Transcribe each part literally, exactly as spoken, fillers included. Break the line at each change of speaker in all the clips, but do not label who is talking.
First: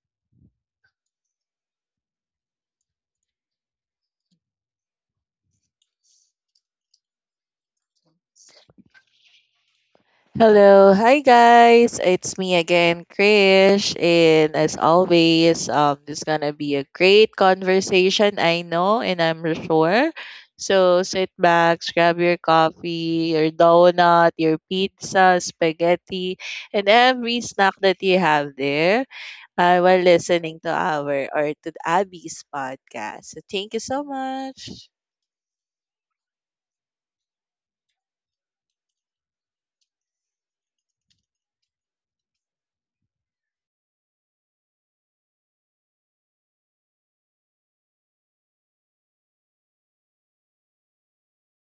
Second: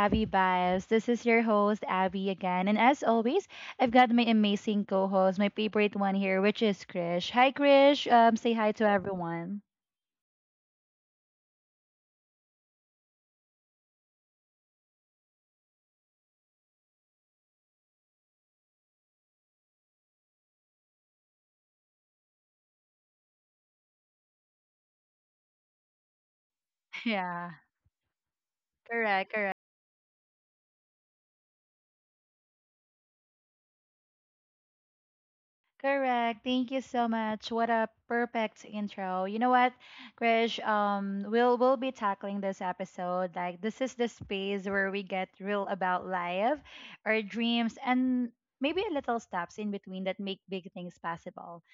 Abby Vibes. This is your host, Abby again. And as always, I've got my amazing co-host, my favorite one here, which is Krish. Hi Krish. Um say hi to everyone.
Hello, hi guys. It's me again, Krish, and as always, um this gonna be a great conversation, I know, and I'm sure. So sit back, grab your coffee, your donut, your pizza, spaghetti, and every
Yeah.
snack that you have there
Correct, correct.
uh, while listening to our or to Abby's podcast. So thank you so much.
Correct. Thank you so much. What a perfect intro. You know what, Krish? Um, we'll we'll be tackling this episode. Like this is the space where we get real about life, our dreams, and maybe a little steps in between that make big things possible.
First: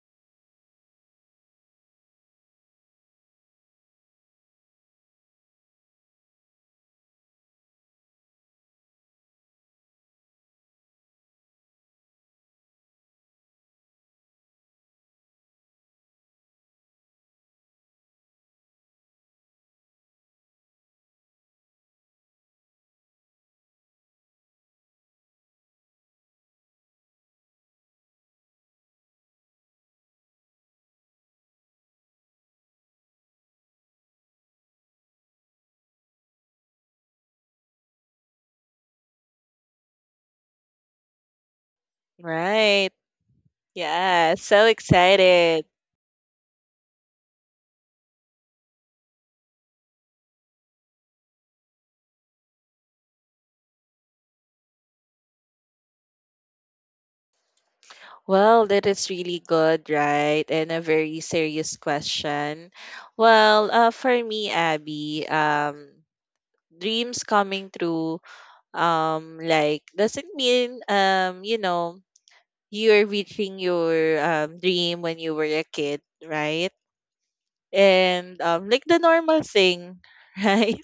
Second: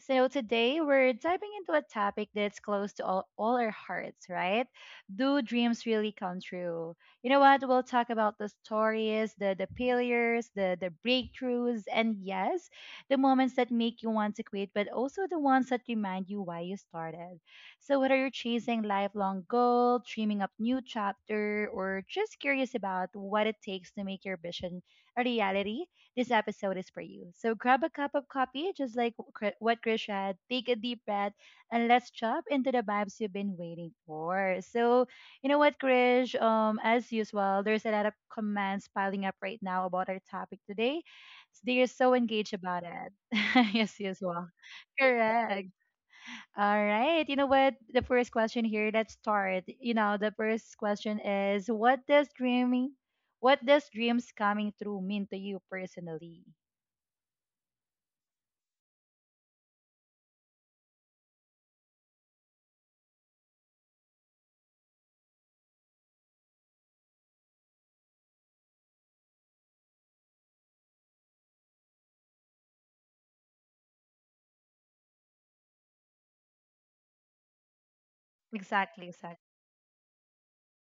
So today we're diving into a topic that's close to all, all our hearts, right? Do dreams really come true? You know what? We'll talk about the stories, the the failures, the the breakthroughs, and yes, the moments that make you want to quit, but also the ones that remind you why you started. So whether you're chasing lifelong goal, dreaming up new chapter, or just curious about what it takes to make your vision a reality, this episode is for you. So grab a cup of coffee, just like Kri- what Krish had. Take a deep breath and let's jump into the vibes you've been waiting for. So, you know what, Krish? Um, as usual, there's a lot of comments piling up right now about our topic today. They're so engaged about
Right.
it. Yes, yes,
Yeah,
well,
so excited.
correct. All right. You know what? The first question here, let's start. You know, the first question is what does dreaming what does dreams coming true mean to you personally?
Well, that is really good, right? And a very serious question. Well, uh, for me, Abby, um, dreams coming true, um, like doesn't mean um, you know, you're reaching your um, dream when you were a kid, right? And um, like the
Exactly, exactly.
normal thing, right?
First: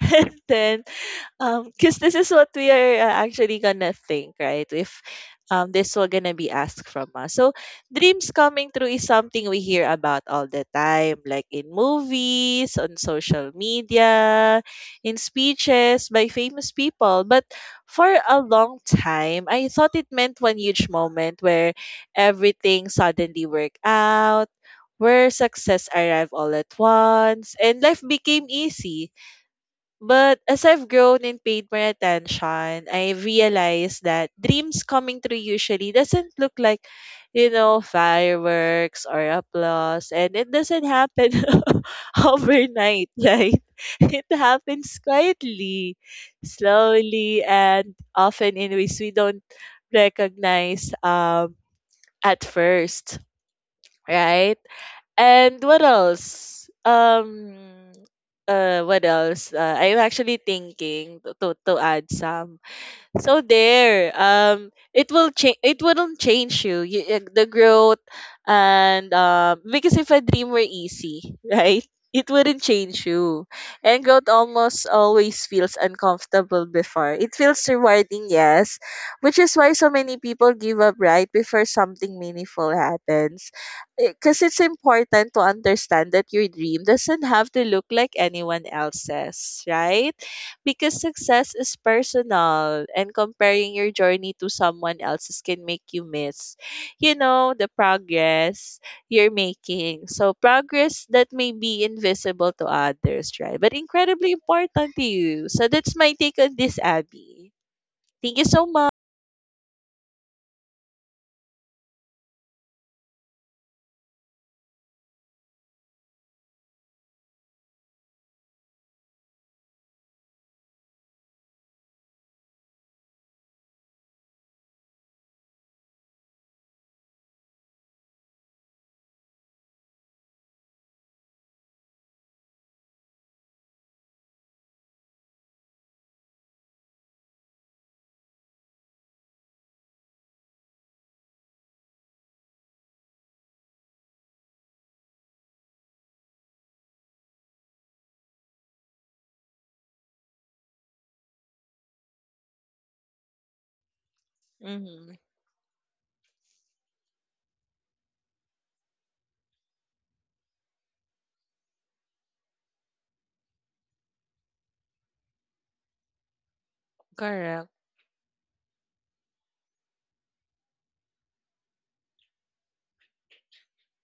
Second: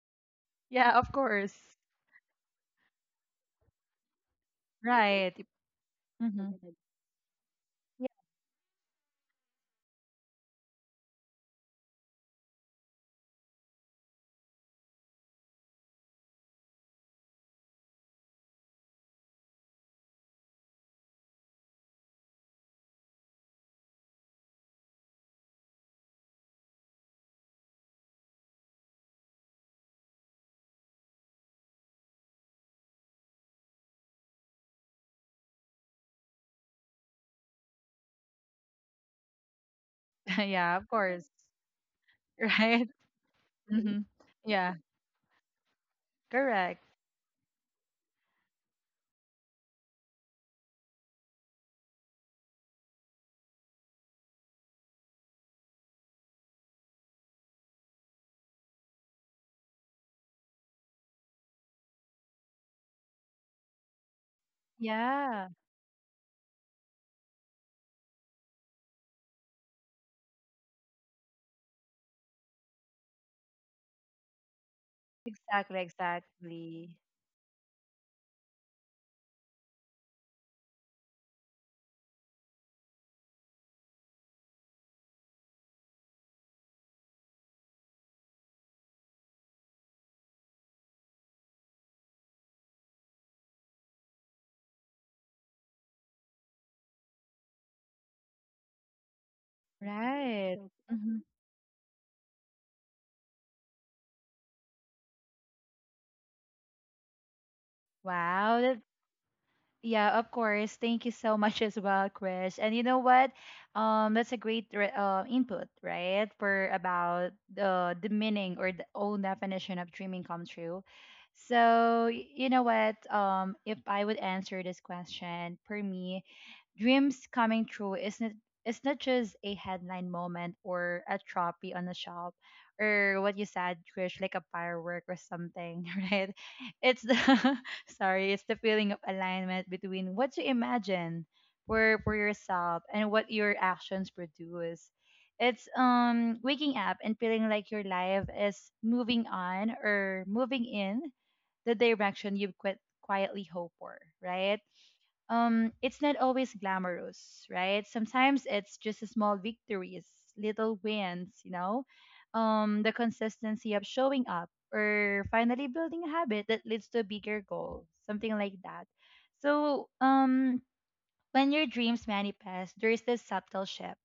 and then
Yeah, of course.
um, because this is what we are uh, actually gonna think, right? If
Right.
um, this will gonna be
Mm-hmm.
asked from us. So, dreams coming true is something we hear about all the time, like in movies, on social media, in speeches by famous people. But for a long time, I thought it meant one huge moment where everything suddenly worked out, where success arrived all at once, and life became easy. But as I've grown and paid more attention, I realized that dreams coming true usually doesn't look like, you know, fireworks or applause. And
Yeah,
it
yeah,
doesn't
of course.
happen
Right.
overnight, right?
Mm-hmm.
It
Yeah,
happens quietly,
correct.
slowly, and often in ways we don't recognize um, at first, right? And what else? Um, uh, what else? Uh, I'm actually thinking to, to to add some. So there, um, it will
Yeah,
change. It wouldn't change you. You uh, the growth, and um, because if a dream were easy, right, it wouldn't change you. And growth almost always feels
exactly,
uncomfortable
exactly.
before. It feels rewarding, yes, which is why so many people give up right before something meaningful happens. Because it's important to understand that your dream doesn't have to look like anyone else's, right? Because success is personal, and comparing your journey to someone else's can make you miss you know the progress you're making. So
Right.
progress
Hmm.
that may be invisible to others, right, but incredibly important to you. So that's my take on this, Abby. Thank you
Wow,
so
that,
much.
yeah, of course. Thank you so much as well, Chris. And you know what? Um, that's a great re- uh, input, right? For about the the meaning or the own definition of dreaming come true. So y- you know what? Um, if I would answer this question, for me, dreams coming true isn't it's not just a headline moment or a trophy on the shelf or what you said, Chris, like a firework or something, right? It's the sorry, it's the feeling of alignment between what you imagine for for yourself and what your actions produce. It's um waking up and feeling like your life is moving on or moving in the direction you quit quietly hope for, right?
Mm-hmm.
um it's not always glamorous, right? Sometimes it's just a small victories, little wins, you know, um the consistency of showing up or finally building a habit that leads to a bigger
Correct.
goal, something like that. So um when your dreams manifest, there's this subtle shift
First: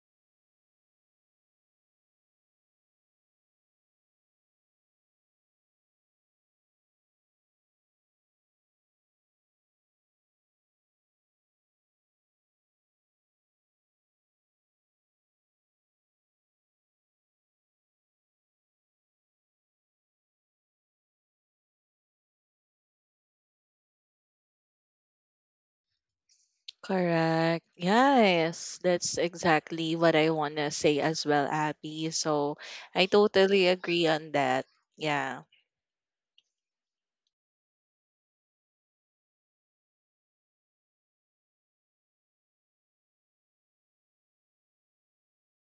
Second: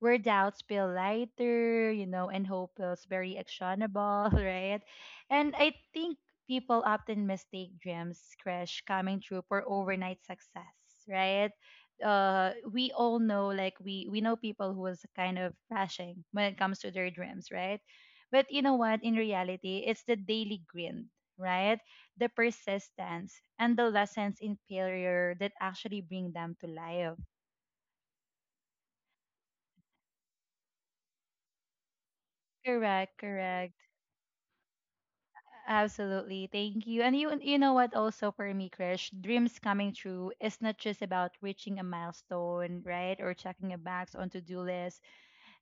where doubts feel lighter, you know, and hope feels very actionable, right? And I think people often mistake dreams, crash, coming true for overnight success, right? Uh, we all know, like we we know people who is kind of crashing when it comes to their dreams, right? But you know what? In reality, it's the daily grind, right? The persistence, and the lessons in failure that actually bring them to life.
Correct. Yes, that's exactly what I want to say as well, Abby. So I
Correct,
totally
correct.
agree on that. Yeah.
Absolutely. Thank you. And you you know what, also for me, Krish, dreams coming true is not just about reaching a milestone, right? Or checking a box on to-do list,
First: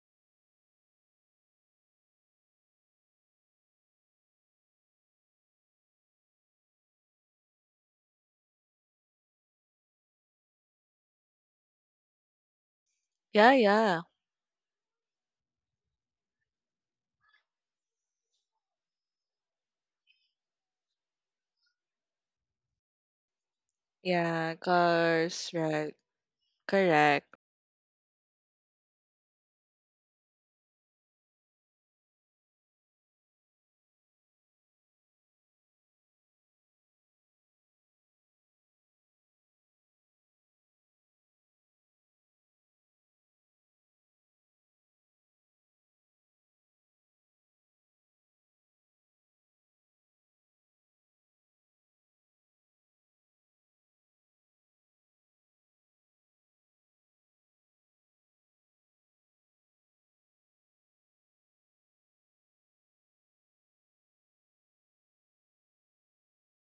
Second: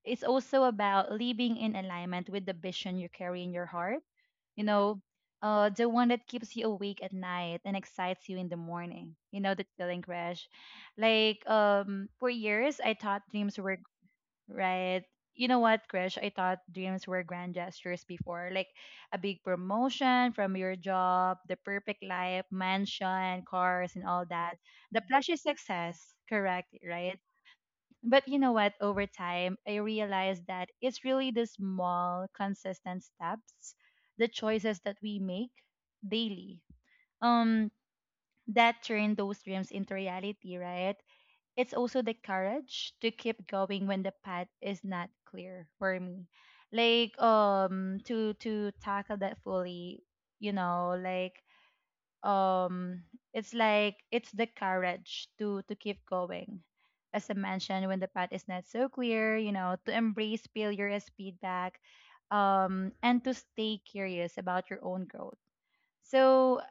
it's also about living in alignment with the vision you carry in your heart. You know, uh, the one that keeps you awake at night and excites you in the morning. You know that feeling, crash. Like um, for years, I thought
Yeah,
dreams were
yeah.
right. You know what, Crash? I thought dreams were grand gestures before, like a big promotion from your job, the perfect life, mansion, cars, and all
Yeah,
that. The flashy
cars, right.
success, correct, right?
Correct.
But you know what? Over time, I realized that it's really the small, consistent steps, the choices that we make daily, um, that turn those dreams into reality, right? It's also the courage to keep going when the path is not clear for me. Like um to to tackle that fully, you know, like um it's like it's the courage to to keep going, as I mentioned, when the path is not so clear, you know, to embrace failure as feedback, um and to stay curious about your own growth. So uh,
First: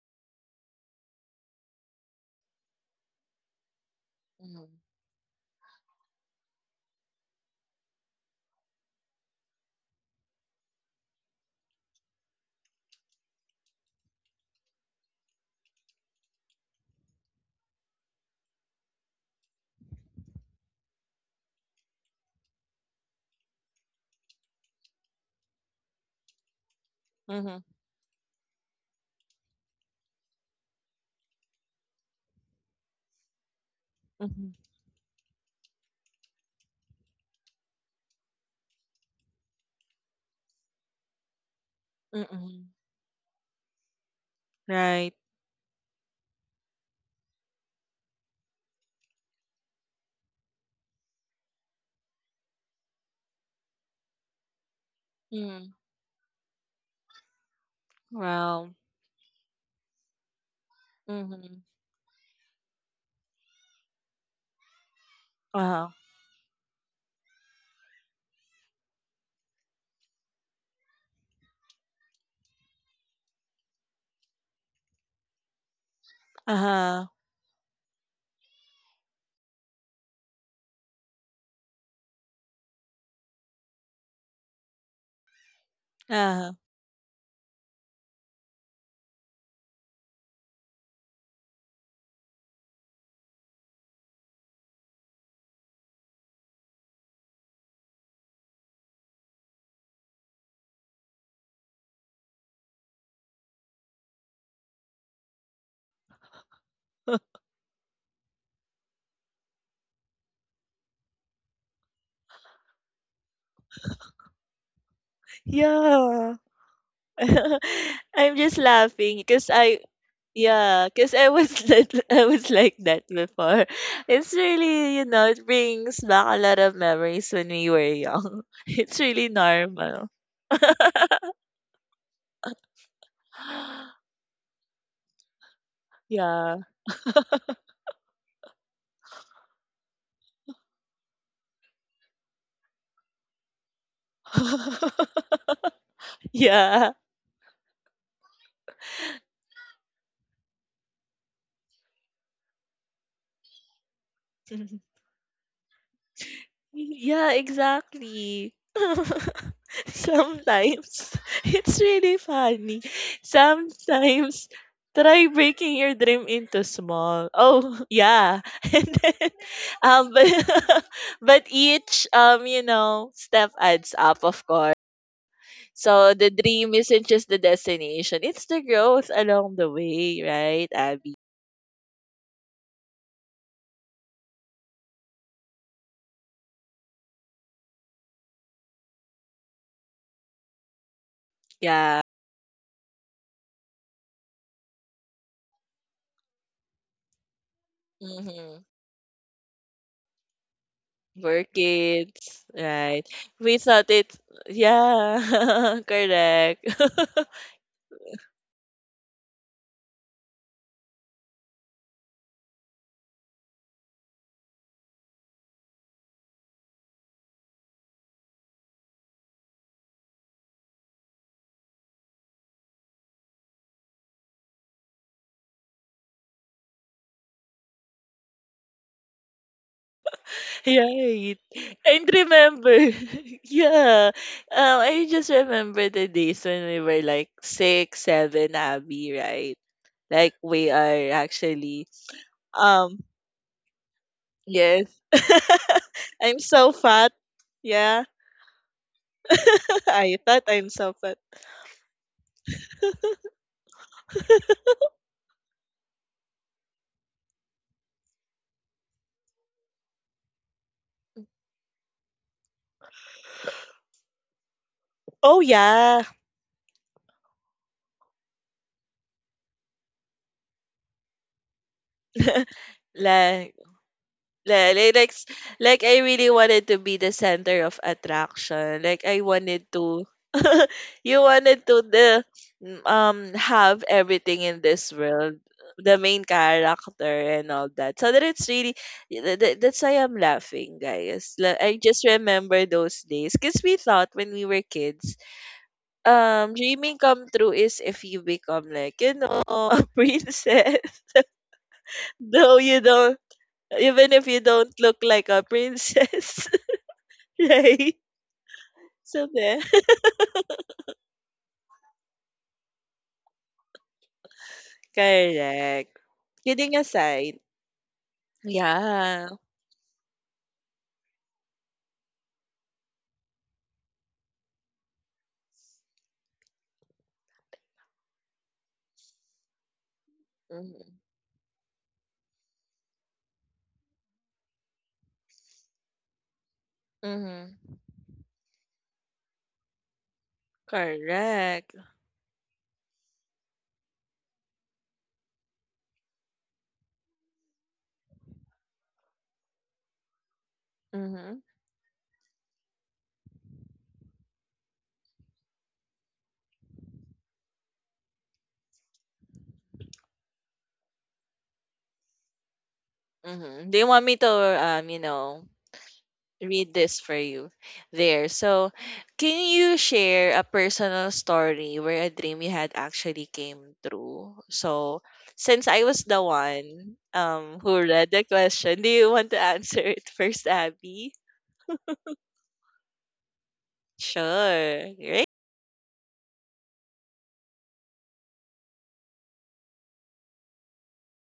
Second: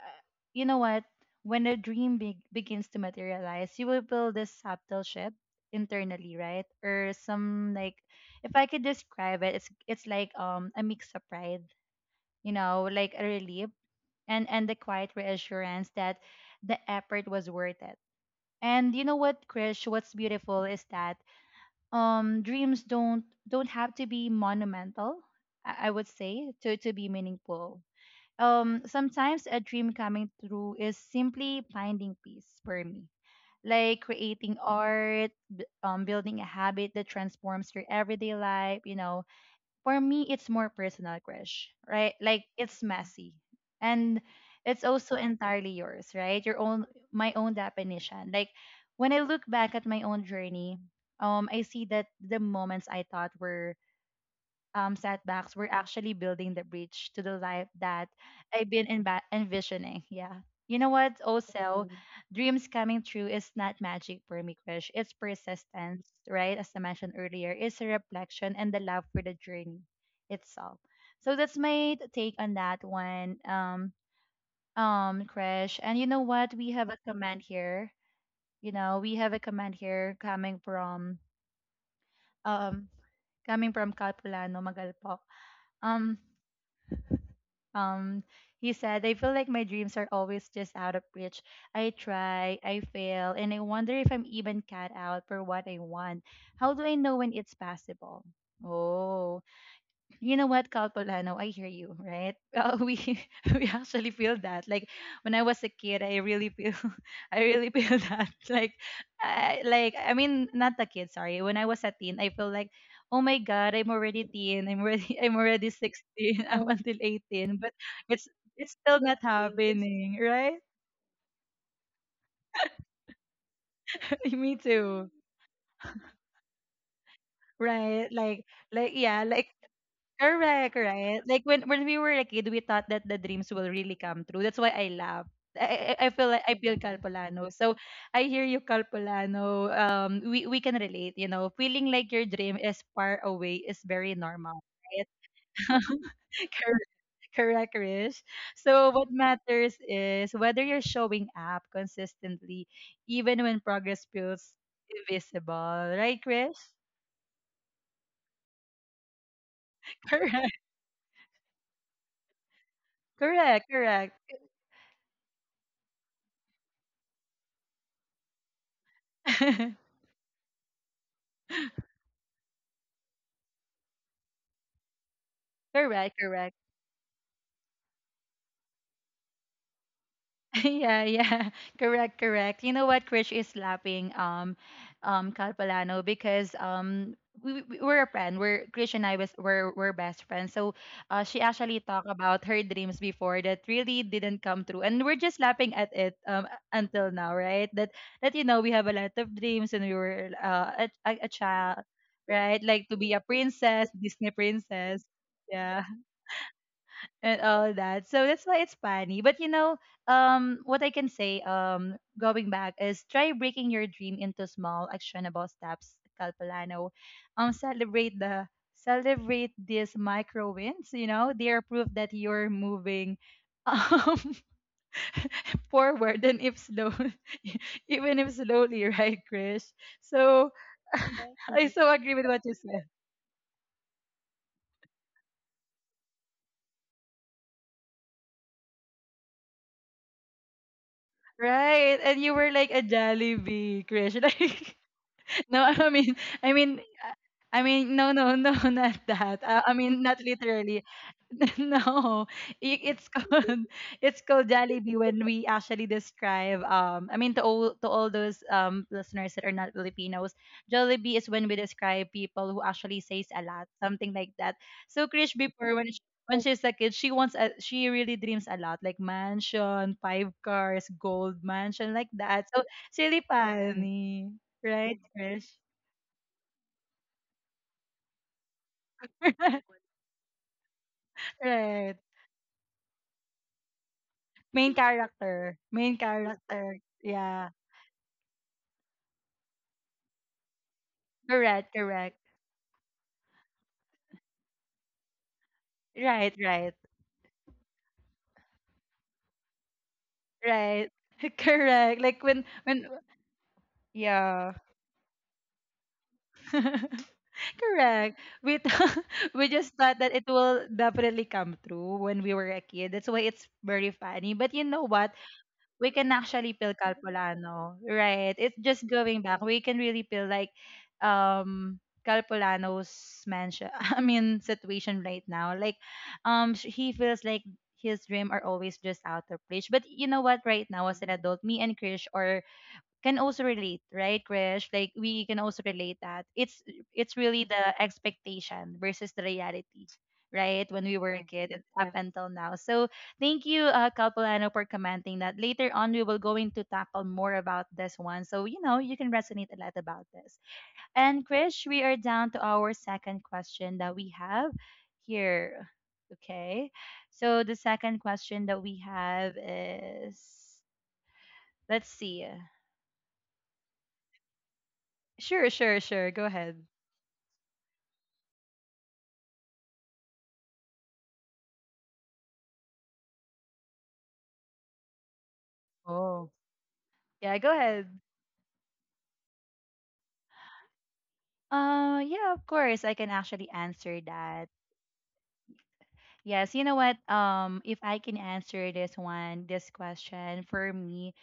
you know what, when a dream be- begins to materialize, you will build this
Mm-hmm.
subtle shift internally, right? Or some like, if I could describe it, it's it's like um a mix of pride, you know, like a relief, and and the quiet reassurance that the effort was worth it. And you know what, Krish, what's beautiful is that um dreams don't don't have to be monumental, I, I would say, to to be
Mm-hmm.
meaningful. Um sometimes a dream coming through is simply finding peace for me. Like
Mm-hmm.
creating art, b- um, building a habit that transforms your everyday life, you know, for me it's more personal, crush, right? Like
Mm-hmm.
it's messy and it's
Right.
also entirely yours, right? Your own, my own definition. Like when I look back at my own journey, um I see that the moments I thought were um, setbacks are
Mm-hmm.
actually building the bridge to the life that I've
Wow.
been envi- envisioning. Yeah. You know what?
Mm-hmm.
Also, Mm. dreams coming true is not magic for me, Krish. It's
Uh-huh.
persistence, right? As I mentioned earlier, it's a reflection and the love for the journey itself. So that's my take on that one, um, um, Krish. And you know what? We have a
Uh-huh.
comment here. You know, we have a comment here coming from um coming from Capulano Magalpok. Um,
Uh-huh.
Um, he said, I feel like my dreams are always just out of reach. I try, I fail, and I wonder if I'm even cut out for what I want. How do I know when it's possible? Oh, you know what, Calpolano, I hear you, right? Uh, we we actually feel that. Like when I was a kid, I really feel, I really feel that. Like, I, like I mean, not a kid, sorry. When I was a teen, I feel like, oh my god, I'm already teen. I'm already, I'm already
Yeah.
sixteen. I'm until eighteen, but it's
I'm just
it's still
laughing
not
because I
happening, right?
yeah, because I was like I was like that before. It's
Me
really, you
too,
know, it brings back a lot of memories when we were
right?
young.
Like, like
It's
yeah,
really
like
normal.
correct, right? Like when when we were a kid, we thought that the dreams will really come true. That's why I laugh. I, I I feel like I
Yeah.
feel Calpolano. So I hear you, Calpolano. Um, we we can relate. You know, feeling like your dream is far away is very normal, right? Cor-
Yeah.
Correct, Rish. So what matters is whether you're showing up consistently, even when progress feels invisible, right, Chris?
Yeah, exactly. Sometimes it's really funny.
Correct, correct, correct,
Sometimes try breaking your dream into small. Oh, yeah. And then um but, but each um you know step adds up, of course. So
correct,
the
correct.
dream isn't just the destination. It's the growth along the way, right,
Yeah,
Abby?
yeah. Correct, correct. You know what? Krish is laughing, um, um, Calpalano, because um, we, we we're a friend. We're Krish and I was we're we're best friends. So, uh, she actually
Yeah.
talked about her dreams before that really didn't come true, and we're just laughing at it um until now, right? That that you know
Hmm.
we have a lot of dreams, and we were uh, a, a a
Work
child,
kids,
right? Like to
right?
be a
We
princess,
thought it,
Disney princess.
yeah,
Yeah,
correct.
and all that. So that's why it's funny. But you know, um, what I can say, um, going back is try breaking your dream into small, actionable steps, Calpolano. Um, celebrate the, celebrate these micro wins. You know, they are proof that you're moving. Um, forward, and if slow, even if slowly, right, Krish? So I
Right.
exactly, so
And
agree with what you said,
remember, yeah, um, I just remember the days when we were like six, seven, Abby, right? Like we are actually,
right? And you were like a
um,
Jollibee, Krish, like
yes.
no, I mean,
I'm
I
so
mean,
fat.
uh, I mean,
Yeah,
no, no, no, not that. Uh, I mean,
I
not
thought I'm
literally.
so fat.
No, I- it's called it's called Jollibee when we actually describe. Um, I mean, to all to all those um listeners that are not Filipinos, Jollibee is when we describe people who actually says a lot, something like that. So Krish,
Oh
before when she,
yeah,
when she's a kid, she wants a she really dreams a lot, like mansion, five cars, gold mansion, like that. So it's really
like
funny,
Li- Like,
right,
like, s-
Krish?
like I really wanted to be the center of attraction. Like I wanted to you wanted to
Right.
the um have everything in
Main
this world,
character.
the
Main
main
character.
character
Yeah.
and all that. So that it's really th- th- that's why I'm laughing, guys. Like,
Correct,
I just
correct.
remember those days because we thought when we were kids,
Right,
um
right,
dreaming come true is if you become like you know a princess,
right. Correct. Like when
though you
when
don't even if you
yeah.
don't look like a princess, right?
Correct. We th-
So
we
there.
just thought that it will definitely come true when we were a kid. That's why it's very funny. But you know what? We
Correct.
can actually peel
Kidding aside.
Calpolano, right? It's just going
Yeah.
back. We can really peel like um Calpolano's mansion. I mean situation right now. Like um sh- he feels like his dream are always just out of reach. But you know what? Right now as
Mm-hmm.
an adult, me and Krish are can also relate, right, Krish? Like we can also relate that it's it's really
Mm-hmm.
the expectation versus the reality, right? When we were a kid and
Correct.
up, yeah, until now. So thank you, uh, Calpolano, for commenting that. Later on, we will go into tackle more about this one, so you know you can resonate a lot about this. And
Mm-hmm.
Krish, we are down to our second question that we have here. Okay, so the second question that we have is, let's see.
Mm-hmm. Do you want me to, um, you know,
Sure, sure, sure. Go ahead.
read this for you there? So, can you share a personal story where a dream you had actually came true? So, since I was the
Oh.
one
Yeah, go
um who
ahead.
read the question, do you want to answer it first, Abby?
Uh, yeah, of course, I can actually answer that.
Sure, right?
Yes, you know what? Um, if I can answer this one, this question for me,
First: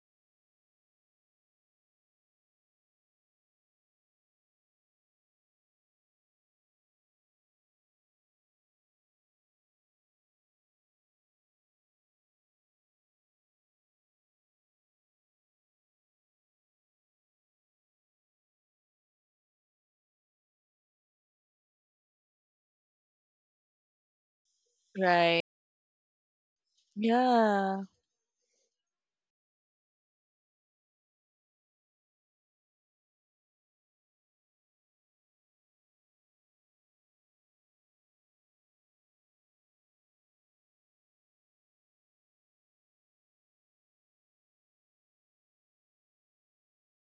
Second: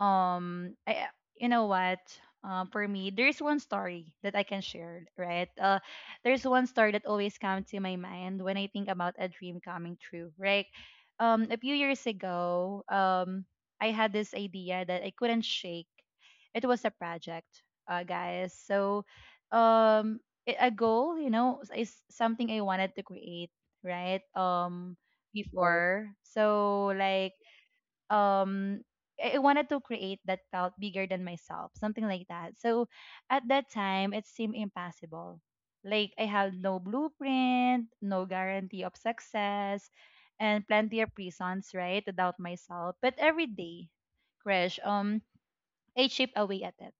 um I you know what uh, for me there's one story that I can share, right? Uh there's one story that always comes to my mind when I think about a dream coming true, right? Um a few years ago, um I had this idea that I couldn't shake. It was a project, uh guys. so um i- a goal, you know is something I wanted to create, right? um Right.
Right.
Before, so, like,
Yeah.
um I I wanted to create that felt bigger than myself, something like that. So at that time, it seemed impossible. Like I had no blueprint, no guarantee of success, and plenty of reasons, right, to doubt myself. But every day, Crash, um, I chip away at it.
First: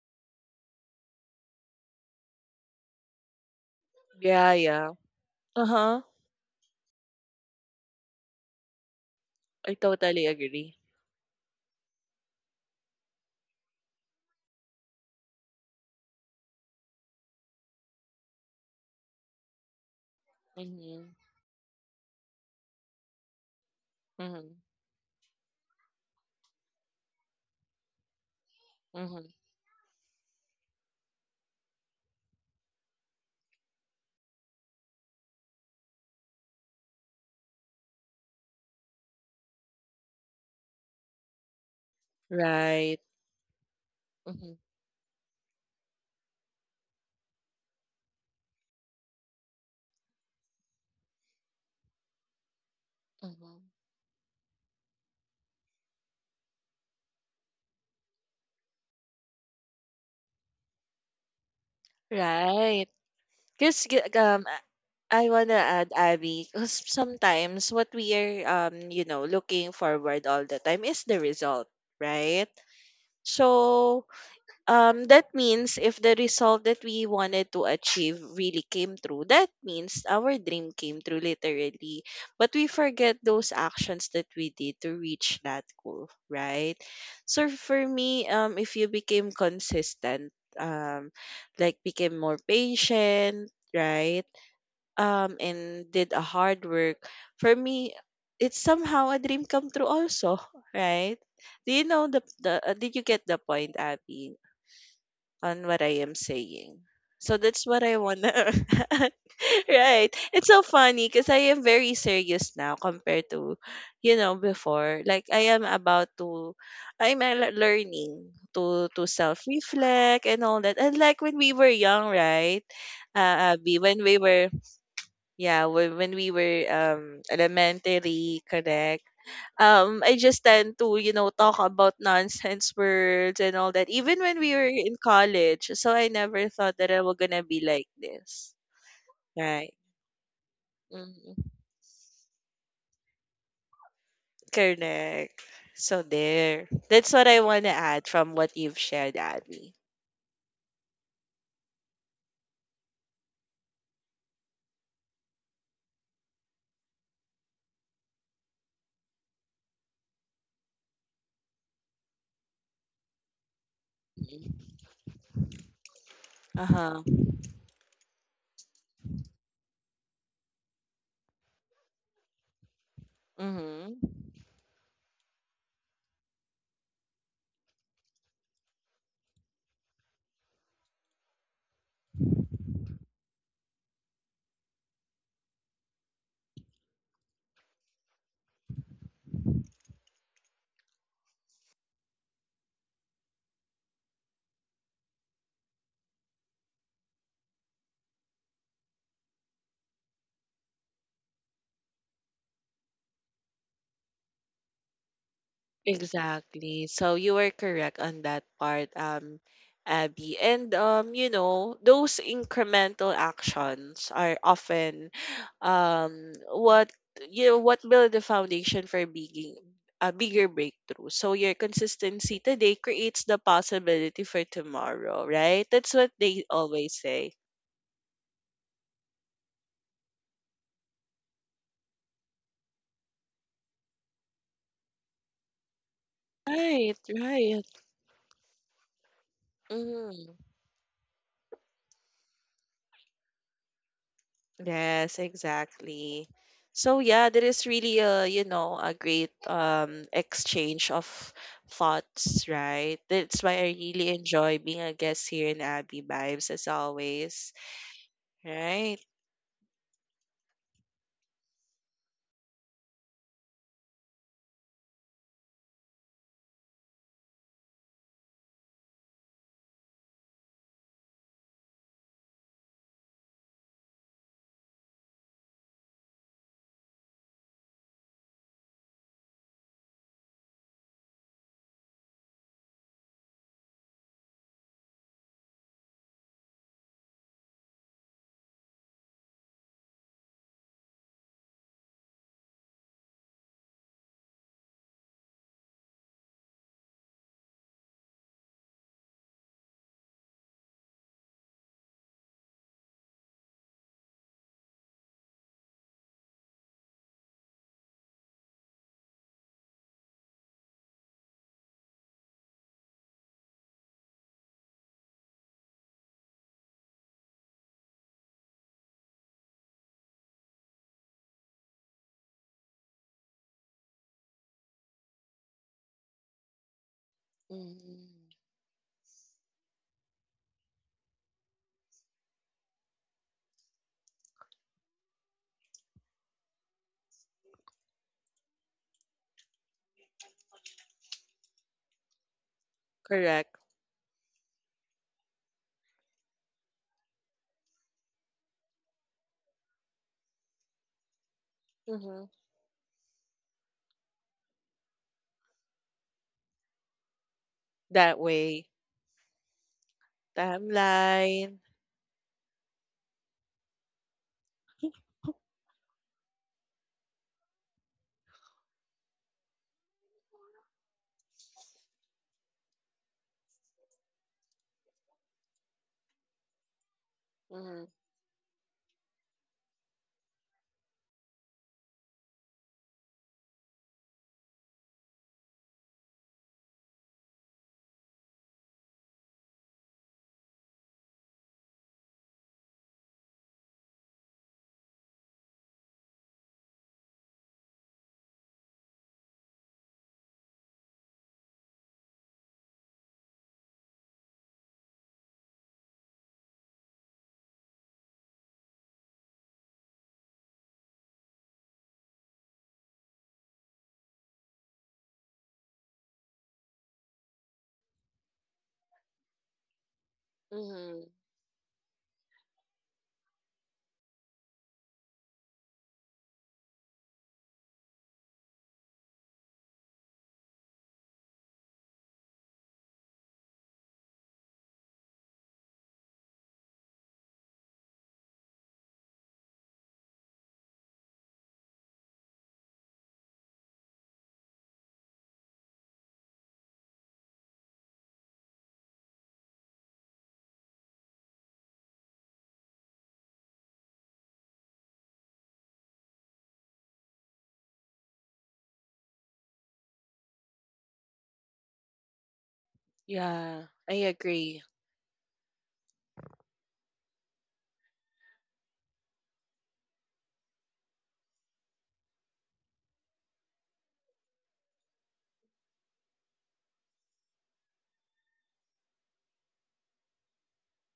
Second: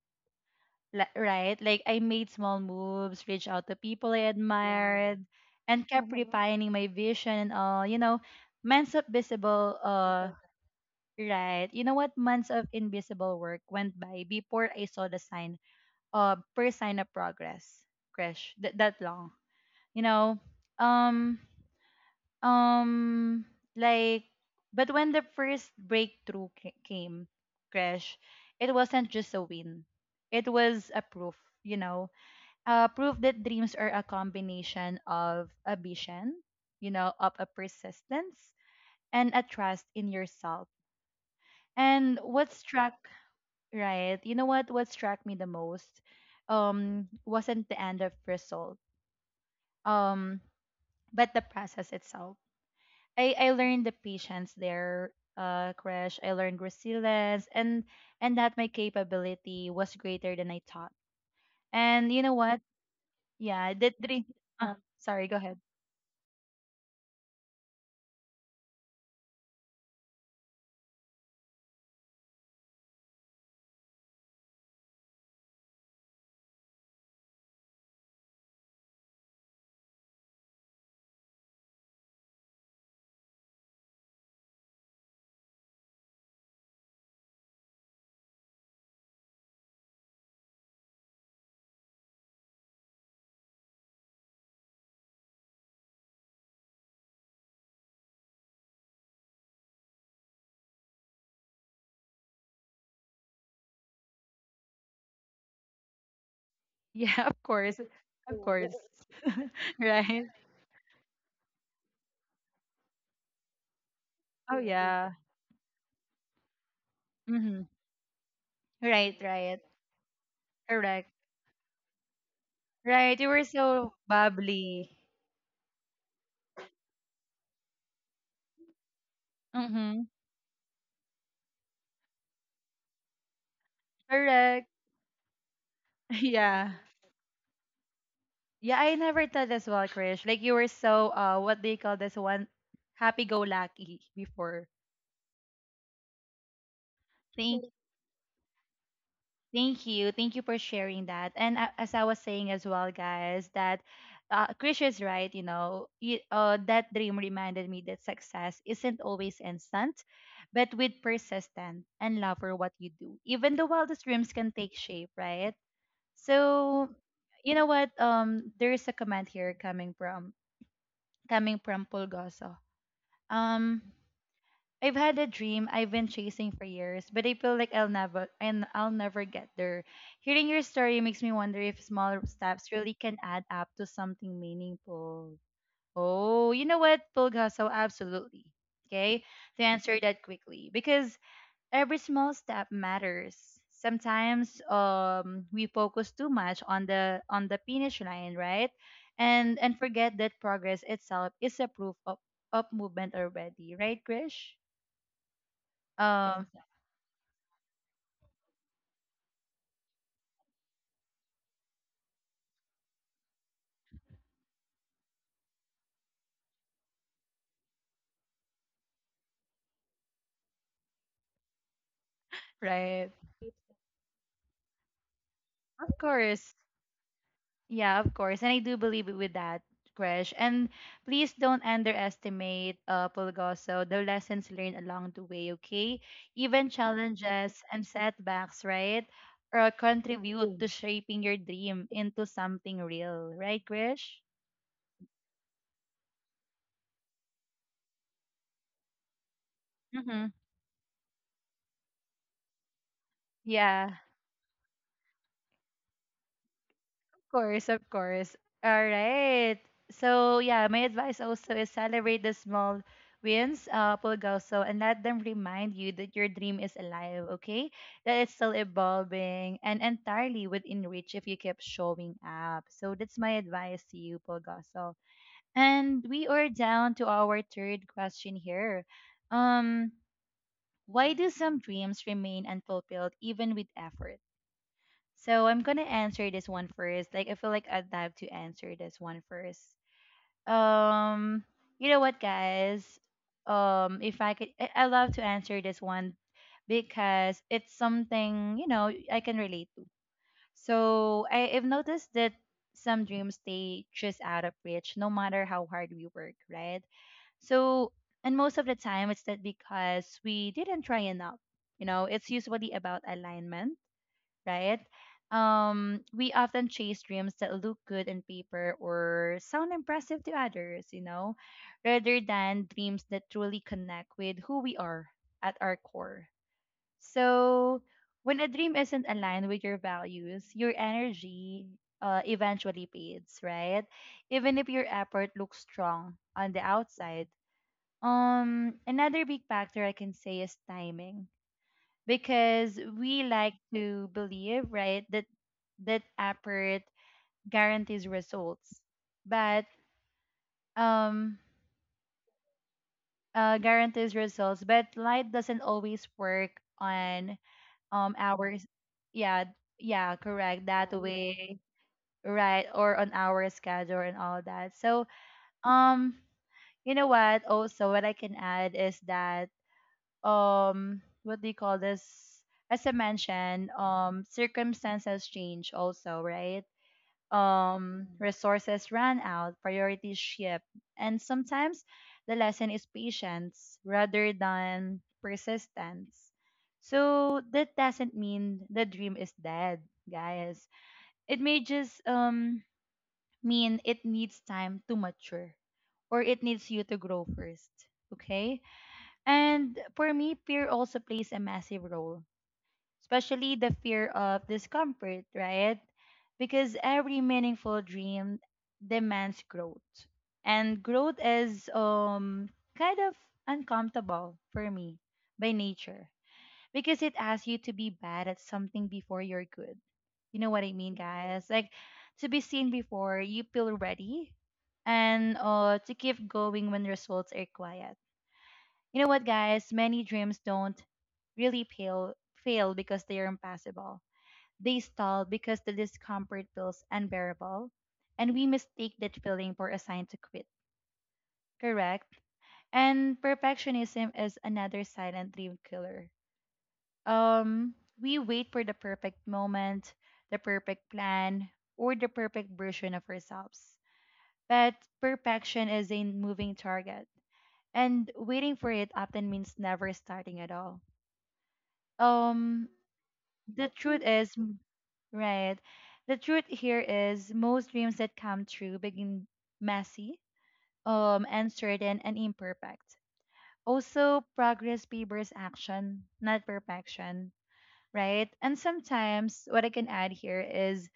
li- Right? Like I made small moves, reached out to people I, wow,
Yeah, yeah.
admired, and
Uh-huh.
kept, hmm, refining my vision and all. You know, men's
I
visible
totally
uh
agree.
right. You know what? Months of invisible work went by before I saw the sign, uh, first sign of progress, Krish. Th- that long. You know,
Mhm.
um, um, like,
Mhm.
but when the first breakthrough ca- came, Krish, it wasn't
Mhm.
just a win. It was a proof, you know, uh, proof that dreams are a combination of ambition, you know, of a persistence and a trust in yourself. And what
Right.
struck, right. You know
Mhm.
what? What struck me the most um wasn't the end of result. Um, but the process itself. I, I
Mhm.
learned the patience there, uh, crash. I learned resilience and and that my capability was greater than I thought. And you know what?
Right.
Yeah,
Because
the dream,
um, I
uh, sorry,
I
go
wanna
ahead.
add, Abby, because sometimes what we are um, you know, looking forward all the time is the result, right? So um, that means if the result that we wanted to achieve really came through, that means our dream came through, literally. But we forget those actions that we did to reach that goal, right? So for me, um, if you became consistent, um, like became more patient, right? Um, and did a hard work, for me, it's somehow a dream come true also, right? Do you know the, the uh, did you get the point, Abby, on what I am saying?
Yeah,
So
of
that's
course.
what I wanna
Of course.
right.
Right.
It's so funny because I am very serious now compared to, you know,
Oh
before.
yeah.
Like I am about to I'm uh, le-
Mm-hmm.
learning to to
Right,
self
right.
reflect and all that. And
Correct.
like when we were young, right?
Right. You were
Uh Abby,
so
when we were
bubbly.
yeah, when, when we were um elementary, correct? um
Mm-hmm.
I just tend to you know talk about nonsense words and all that, even when we
Correct.
were in college. So I never
Yeah.
thought that I was gonna be like this,
Yeah, I never thought as
right.
well, Krish. Like you were so, uh
Mm.
what do you call this one? Happy go lucky before.
Correct. So there, that's what I want
Thank
to add from what you've shared, Abby.
thank you. Thank you for sharing that. And, a- as I was saying as well, guys, that, uh, Krish is right, you know, you, uh, that dream reminded me that success isn't always instant, but with persistence and love for what you do, even the wildest dreams can take shape, right? So,
Uh-huh.
you know what? Um, there is a comment here coming from coming from Pulgoso. Um,
Mm-hmm.
I've had a dream I've been chasing for years, but I feel like I'll never and I'll never get there. Hearing your story makes me wonder if small steps really can add up to something meaningful. Oh, you know what, Pulgoso, absolutely. Okay, to answer that quickly, because every small step matters. Sometimes um we focus too much on the on the finish line, right? And and forget that progress itself is a proof of of movement already, right, Krish? um Exactly.
Exactly. So you were correct on that part, um, Abby. And um, you know, those incremental actions are often um what you know what build the foundation for being a bigger breakthrough. So your consistency today
Right,
creates the possibility for tomorrow, right? That's
of
what they
course.
always say.
Yeah, of course. And I do believe with that, Krish. And please don't underestimate, uh, Pulgoso, the lessons learned along the way, okay? Even
Right,
challenges
right.
and setbacks, right? Or
Mm.
contribute to shaping your dream into something real, right, Krish?
Yes, exactly. So yeah, there is really a, you know, a great um
Mm-hmm.
exchange of thoughts, right? That's why I
Yeah,
really enjoy being a guest here in Abby Vibes, as always,
course, of course. All
right?
right. So yeah, my advice also is celebrate the small wins, uh, Pulgoso, and let them remind you that your dream is alive. Okay, that it's still evolving and entirely within reach if you keep showing up. So that's my advice to you, Pulgoso. And we are down to our third question here. Um, why do some dreams remain unfulfilled even with effort? So I'm gonna answer this one first. Like I feel like I'd have to answer this one first. Um, you know what, guys? Um, if I could, I, I love to answer this one because it's something, you know, I can relate to. So I, I've noticed that some dreams stay just out of reach, no matter how hard we work, right? So and most of the time it's that because we didn't try enough. You know, it's usually about alignment, right? Um, we often chase dreams that look good on paper or sound impressive to others, you know, rather than dreams that truly connect with who we are at our core. So,
Hmm.
when a dream isn't aligned with your values, your energy, uh, eventually fades, right? Even if your effort looks strong on the outside. Um, another big factor I can say is timing, because we like
Correct.
to believe, right, that that effort guarantees results. But um
Mm-hmm.
uh guarantees results, but light doesn't always work on um
That
our
way.
s- yeah, yeah, correct. That
Timeline.
way, right, or on our schedule and all that. So, um you know what? Also, what I can add is that, um what do you call this, as I mentioned, um circumstances change also, right?
Mm-hmm.
Um resources run out, priorities shift, and sometimes the lesson is patience rather than persistence. So that doesn't mean the dream is dead, guys. It may just um mean it needs time to mature, or it needs you to grow first. Okay? And for me, fear also plays a massive role, especially the fear of discomfort, right? Because every meaningful dream demands growth. And growth is, um kind of uncomfortable for me by nature, because it asks you to be bad at something before you're good. You know what I mean,
Mm-hmm.
guys? Like to be seen before you feel ready, and, uh, to keep going when results are quiet. You know what, guys? Many dreams don't really fail, fail because they are impossible. They stall because the discomfort feels unbearable, and we mistake that feeling for a sign to quit. Correct? And perfectionism is another silent dream killer. Um, we wait for the perfect moment, the perfect plan, or the perfect version of ourselves. But perfection is a moving target, and waiting for it often means never starting at all. um
Yeah,
the
I
truth is m-
agree.
right, the truth here is most dreams that come true begin messy, um uncertain and imperfect. Also, progress favors action, not perfection, right? And sometimes what I can add here is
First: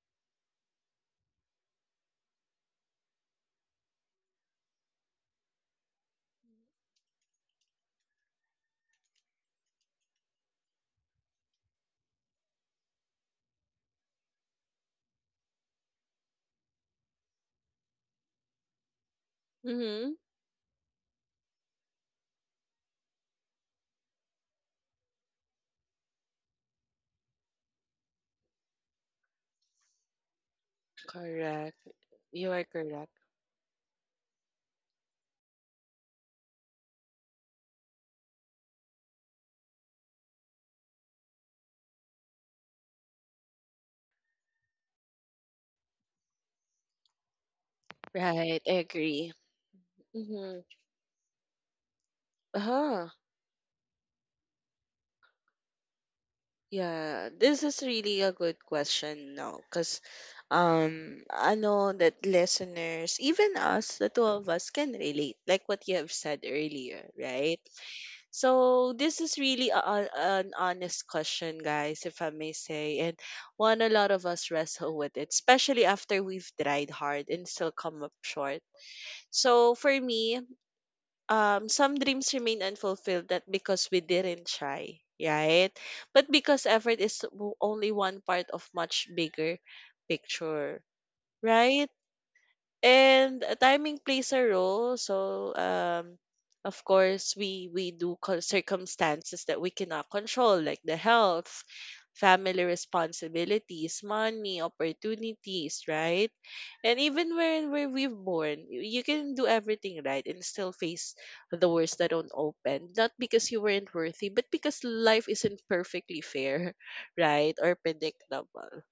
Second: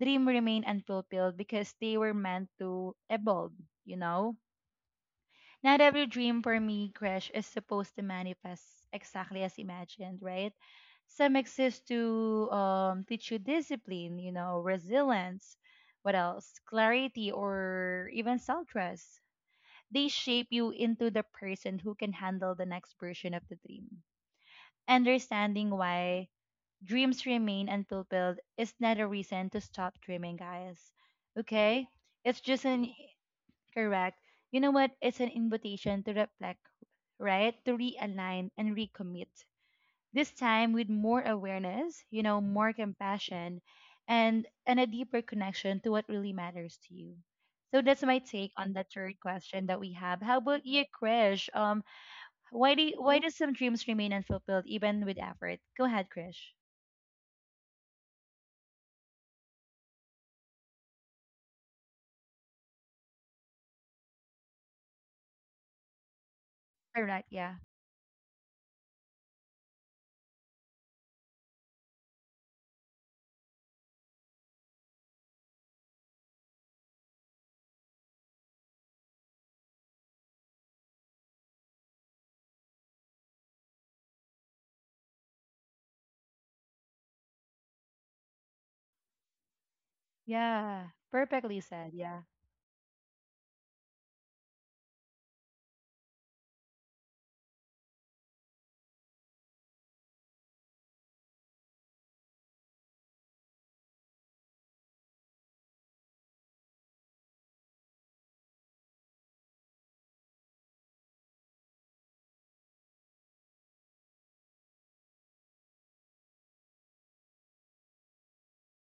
dream remain unfulfilled because they were meant to evolve, you know. Not every dream for me, Crash, is supposed to manifest exactly as imagined, right? Some exist to, um, teach you discipline, you know, resilience, what else? Clarity or even self trust. They
Mm-hmm.
shape you into the person who can handle the next version of the dream. Understanding why dreams remain unfulfilled is not a reason to stop dreaming, guys.
Correct.
Okay? It's
You
just
are
an,
correct.
correct. You know what? It's an invitation to reflect, right? To realign and recommit. This time with more awareness, you know, more compassion, and and a deeper connection to what really matters to you. So that's my take
Right,
on
I
the third
agree.
question that we have. How
Mm-hmm.
about you, Krish? Um, why do you,
Uh-huh.
why do some dreams remain unfulfilled even with effort? Go ahead, Krish.
Yeah, this is really a good question now because um I know that listeners, even us, the two of us, can relate, like what you have said
All
earlier,
right, yeah.
right? So this is really a, a- an honest question, guys, if I may say, and one a lot of us wrestle with, it, especially after we've tried hard and still come up short. So for me, um, some dreams remain unfulfilled, that because we didn't try, right? But because effort is w- only one part of much bigger picture,
Yeah. Perfectly
right?
said, yeah.
And uh, timing plays a role. So, um, of course, we we do co- circumstances that we cannot control, like the health, family responsibilities, money, opportunities, right? And even when where we've born, you you can do everything right and still face the worst that don't open. Not because you weren't worthy, but because life isn't perfectly fair, right, or predictable.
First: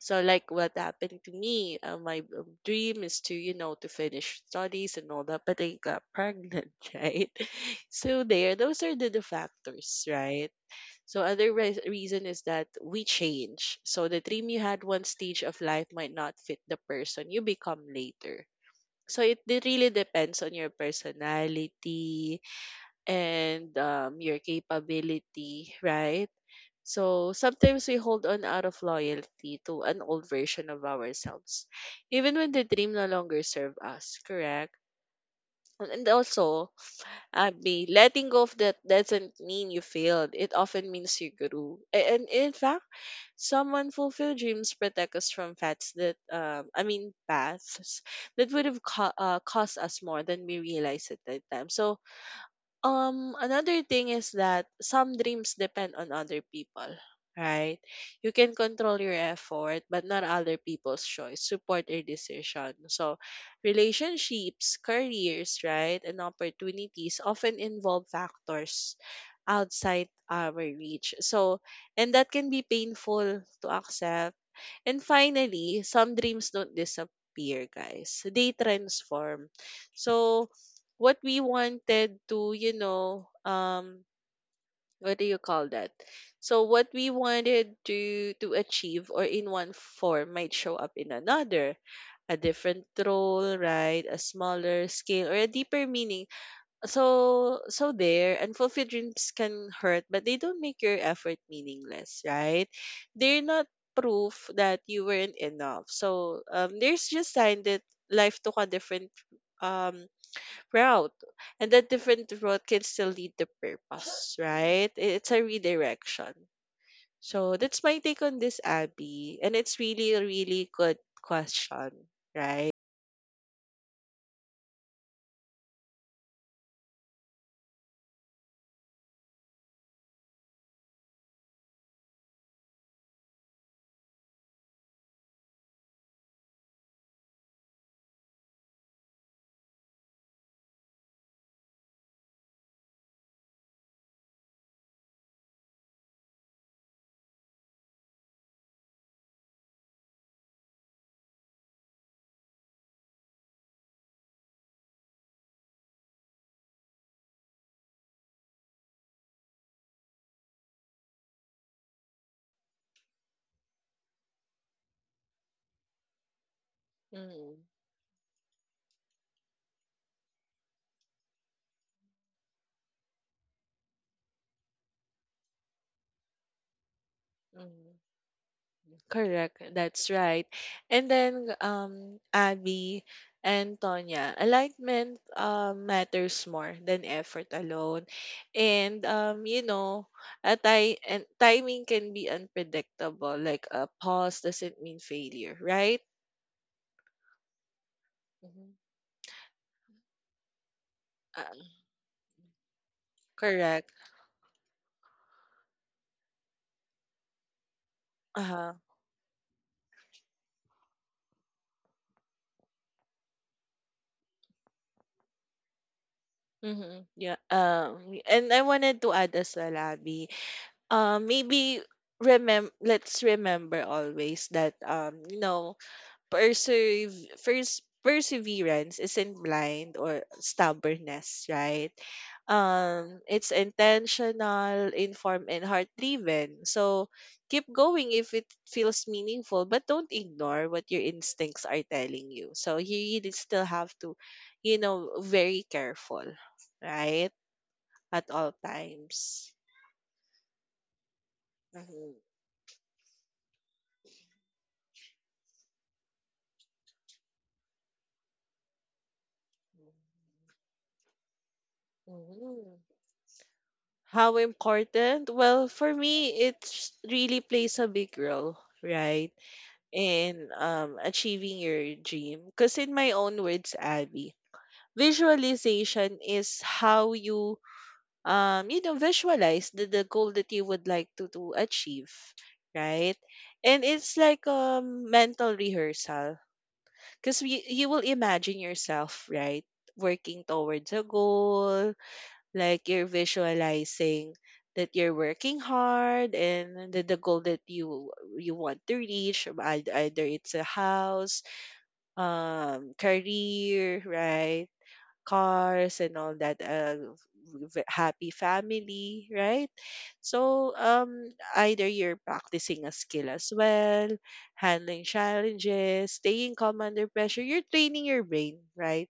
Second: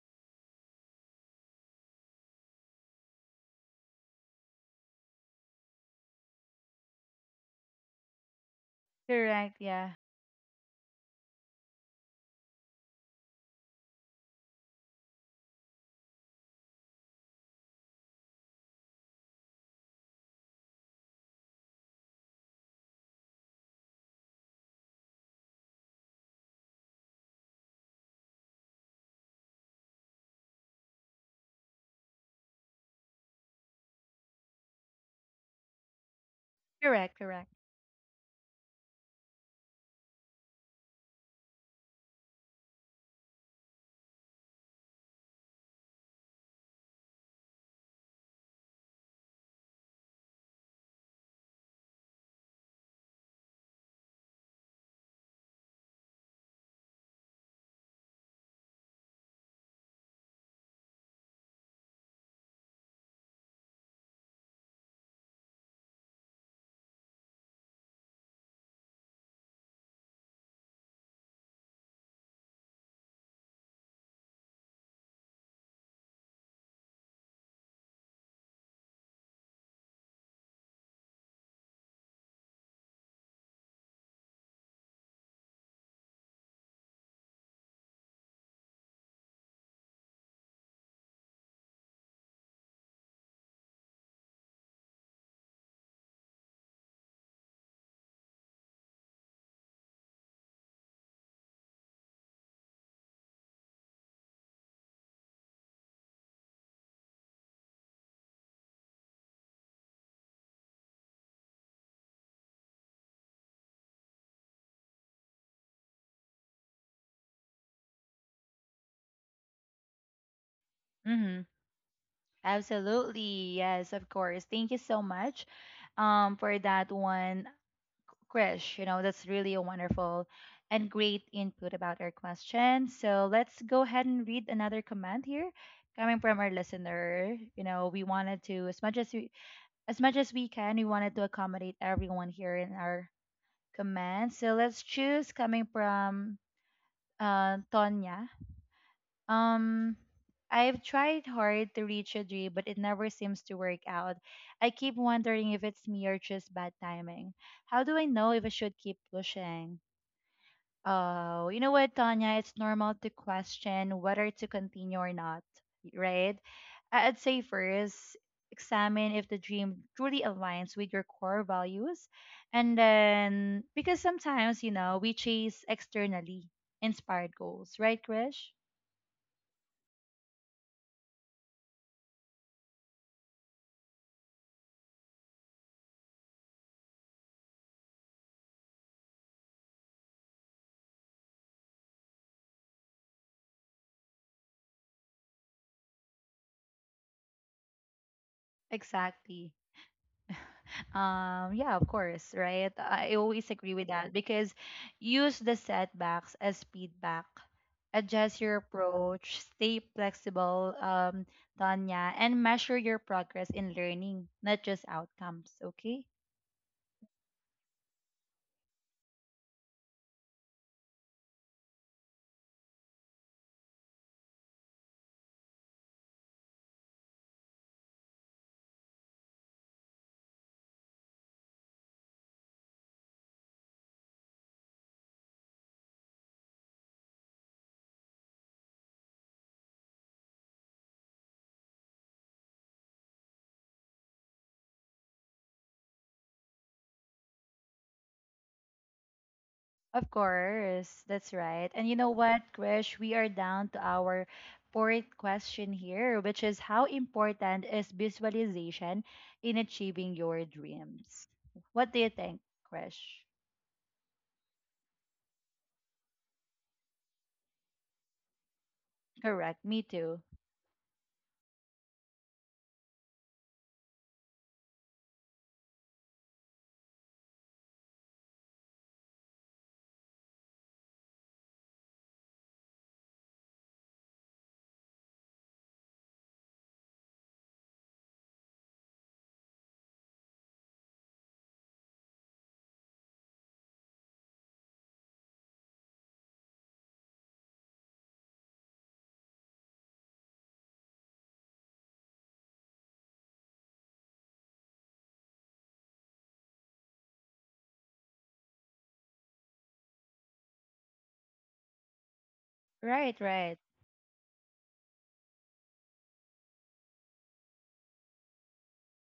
So like what happened to me, uh, my um, dream is to, you know, to finish studies and all that, but I got pregnant, right? So there, those are the, the
Correct, yeah.
factors, right? So other re- reason is that we change. So the dream you had one stage of life might not fit the person you become later. So it de- really depends on your personality and um, your capability, right? So sometimes we hold on out of loyalty to an old version of ourselves, even when the dream no longer serves us, correct? And and also,
Correct, correct.
Abby, letting go of that doesn't mean you failed. It often means you grew. A- And in fact, some unfulfilled dreams protect us from paths that, um, I mean, paths that would have co- uh, cost us more than we realized at that time. So um, another thing is that some dreams depend on other people, right? You can control your effort, but not other people's choice, support, or decision. So, relationships, careers, right, and opportunities often involve factors outside our reach. So, and that can be painful to accept. And finally, some dreams don't disappear, guys. They transform. So, what we wanted to, you know, um, what do you call that? So what we wanted to to achieve or in one form might show up in another, a different role, right? A smaller scale or a deeper meaning. So so there, unfulfilled dreams can hurt, but they don't make your effort meaningless, right? They're not proof that you weren't enough. So um, there's just sign that life took a different um route, and that different route can still lead the purpose, right? It's a redirection. So that's my take on this, Abby, and it's really a really good
Mm-hmm.
question, right?
Absolutely, yes, of course. Thank you so much um for that one. Krish. You know, that's really a wonderful and great input about our question. So let's go ahead and read another comment here coming from our listener. You know, we wanted to as much as we as much as we can, we wanted to accommodate everyone here in our comments. So let's choose coming from uh Tonya. Um I've tried hard to reach a dream, but it never seems to work out. I keep wondering if it's me or just bad timing. How do I know if I should keep pushing? Oh, you know what, Tanya? It's normal to question whether to continue or not, right? I- I'd say
Mm-hmm.
first, examine if the dream truly aligns with your core values. And then, because sometimes, you know, we chase externally inspired goals, right, Krish?
Correct. That's right. And then um Abby and Tonya, alignment um matters more than effort alone. And um you know, a ti- and timing can be unpredictable. Like a pause doesn't mean failure, right? hmm
Exactly.
Uh,
Um, yeah, of course, right? I always agree with
correct.
that because use the setbacks as feedback. Adjust your
Uh-huh.
approach, stay flexible, um, Tanya, and measure your progress in learning, not just outcomes, okay?
Mm-hmm. Yeah. Um and I wanted to add as well, Abby. Um maybe remember, let's remember always that um you know Perserve first perseverance isn't blind or stubbornness, right? Um, it's intentional, informed, and heart driven. So keep going if it feels meaningful, but don't ignore what your instincts are telling you. So you really still have to, you know, very careful, right? At all times.
Of course, that's right. And you know
Mhm.
what, Krish? We are down to our fourth question here, which is how important is visualization in achieving your dreams? What do you think,
Mhm.
Krish?
How important? Well, for me, it really plays a big role, right?
Correct. Me too.
In um, achieving your dream. Because, in my own words, Abby, visualization is how you, um, you know, visualize the, the goal that you would like to, to achieve, right? And it's like a mental rehearsal because you will imagine yourself, right? Working towards a goal, like you're visualizing that you're working hard and the, the goal that you you want to reach um, ei- either it's a house, um career, right, cars and all that, uh, v- happy family, right? So um, either you're practicing a
Right,
skill as
right.
well, handling challenges, staying calm under pressure. You're training your brain, right?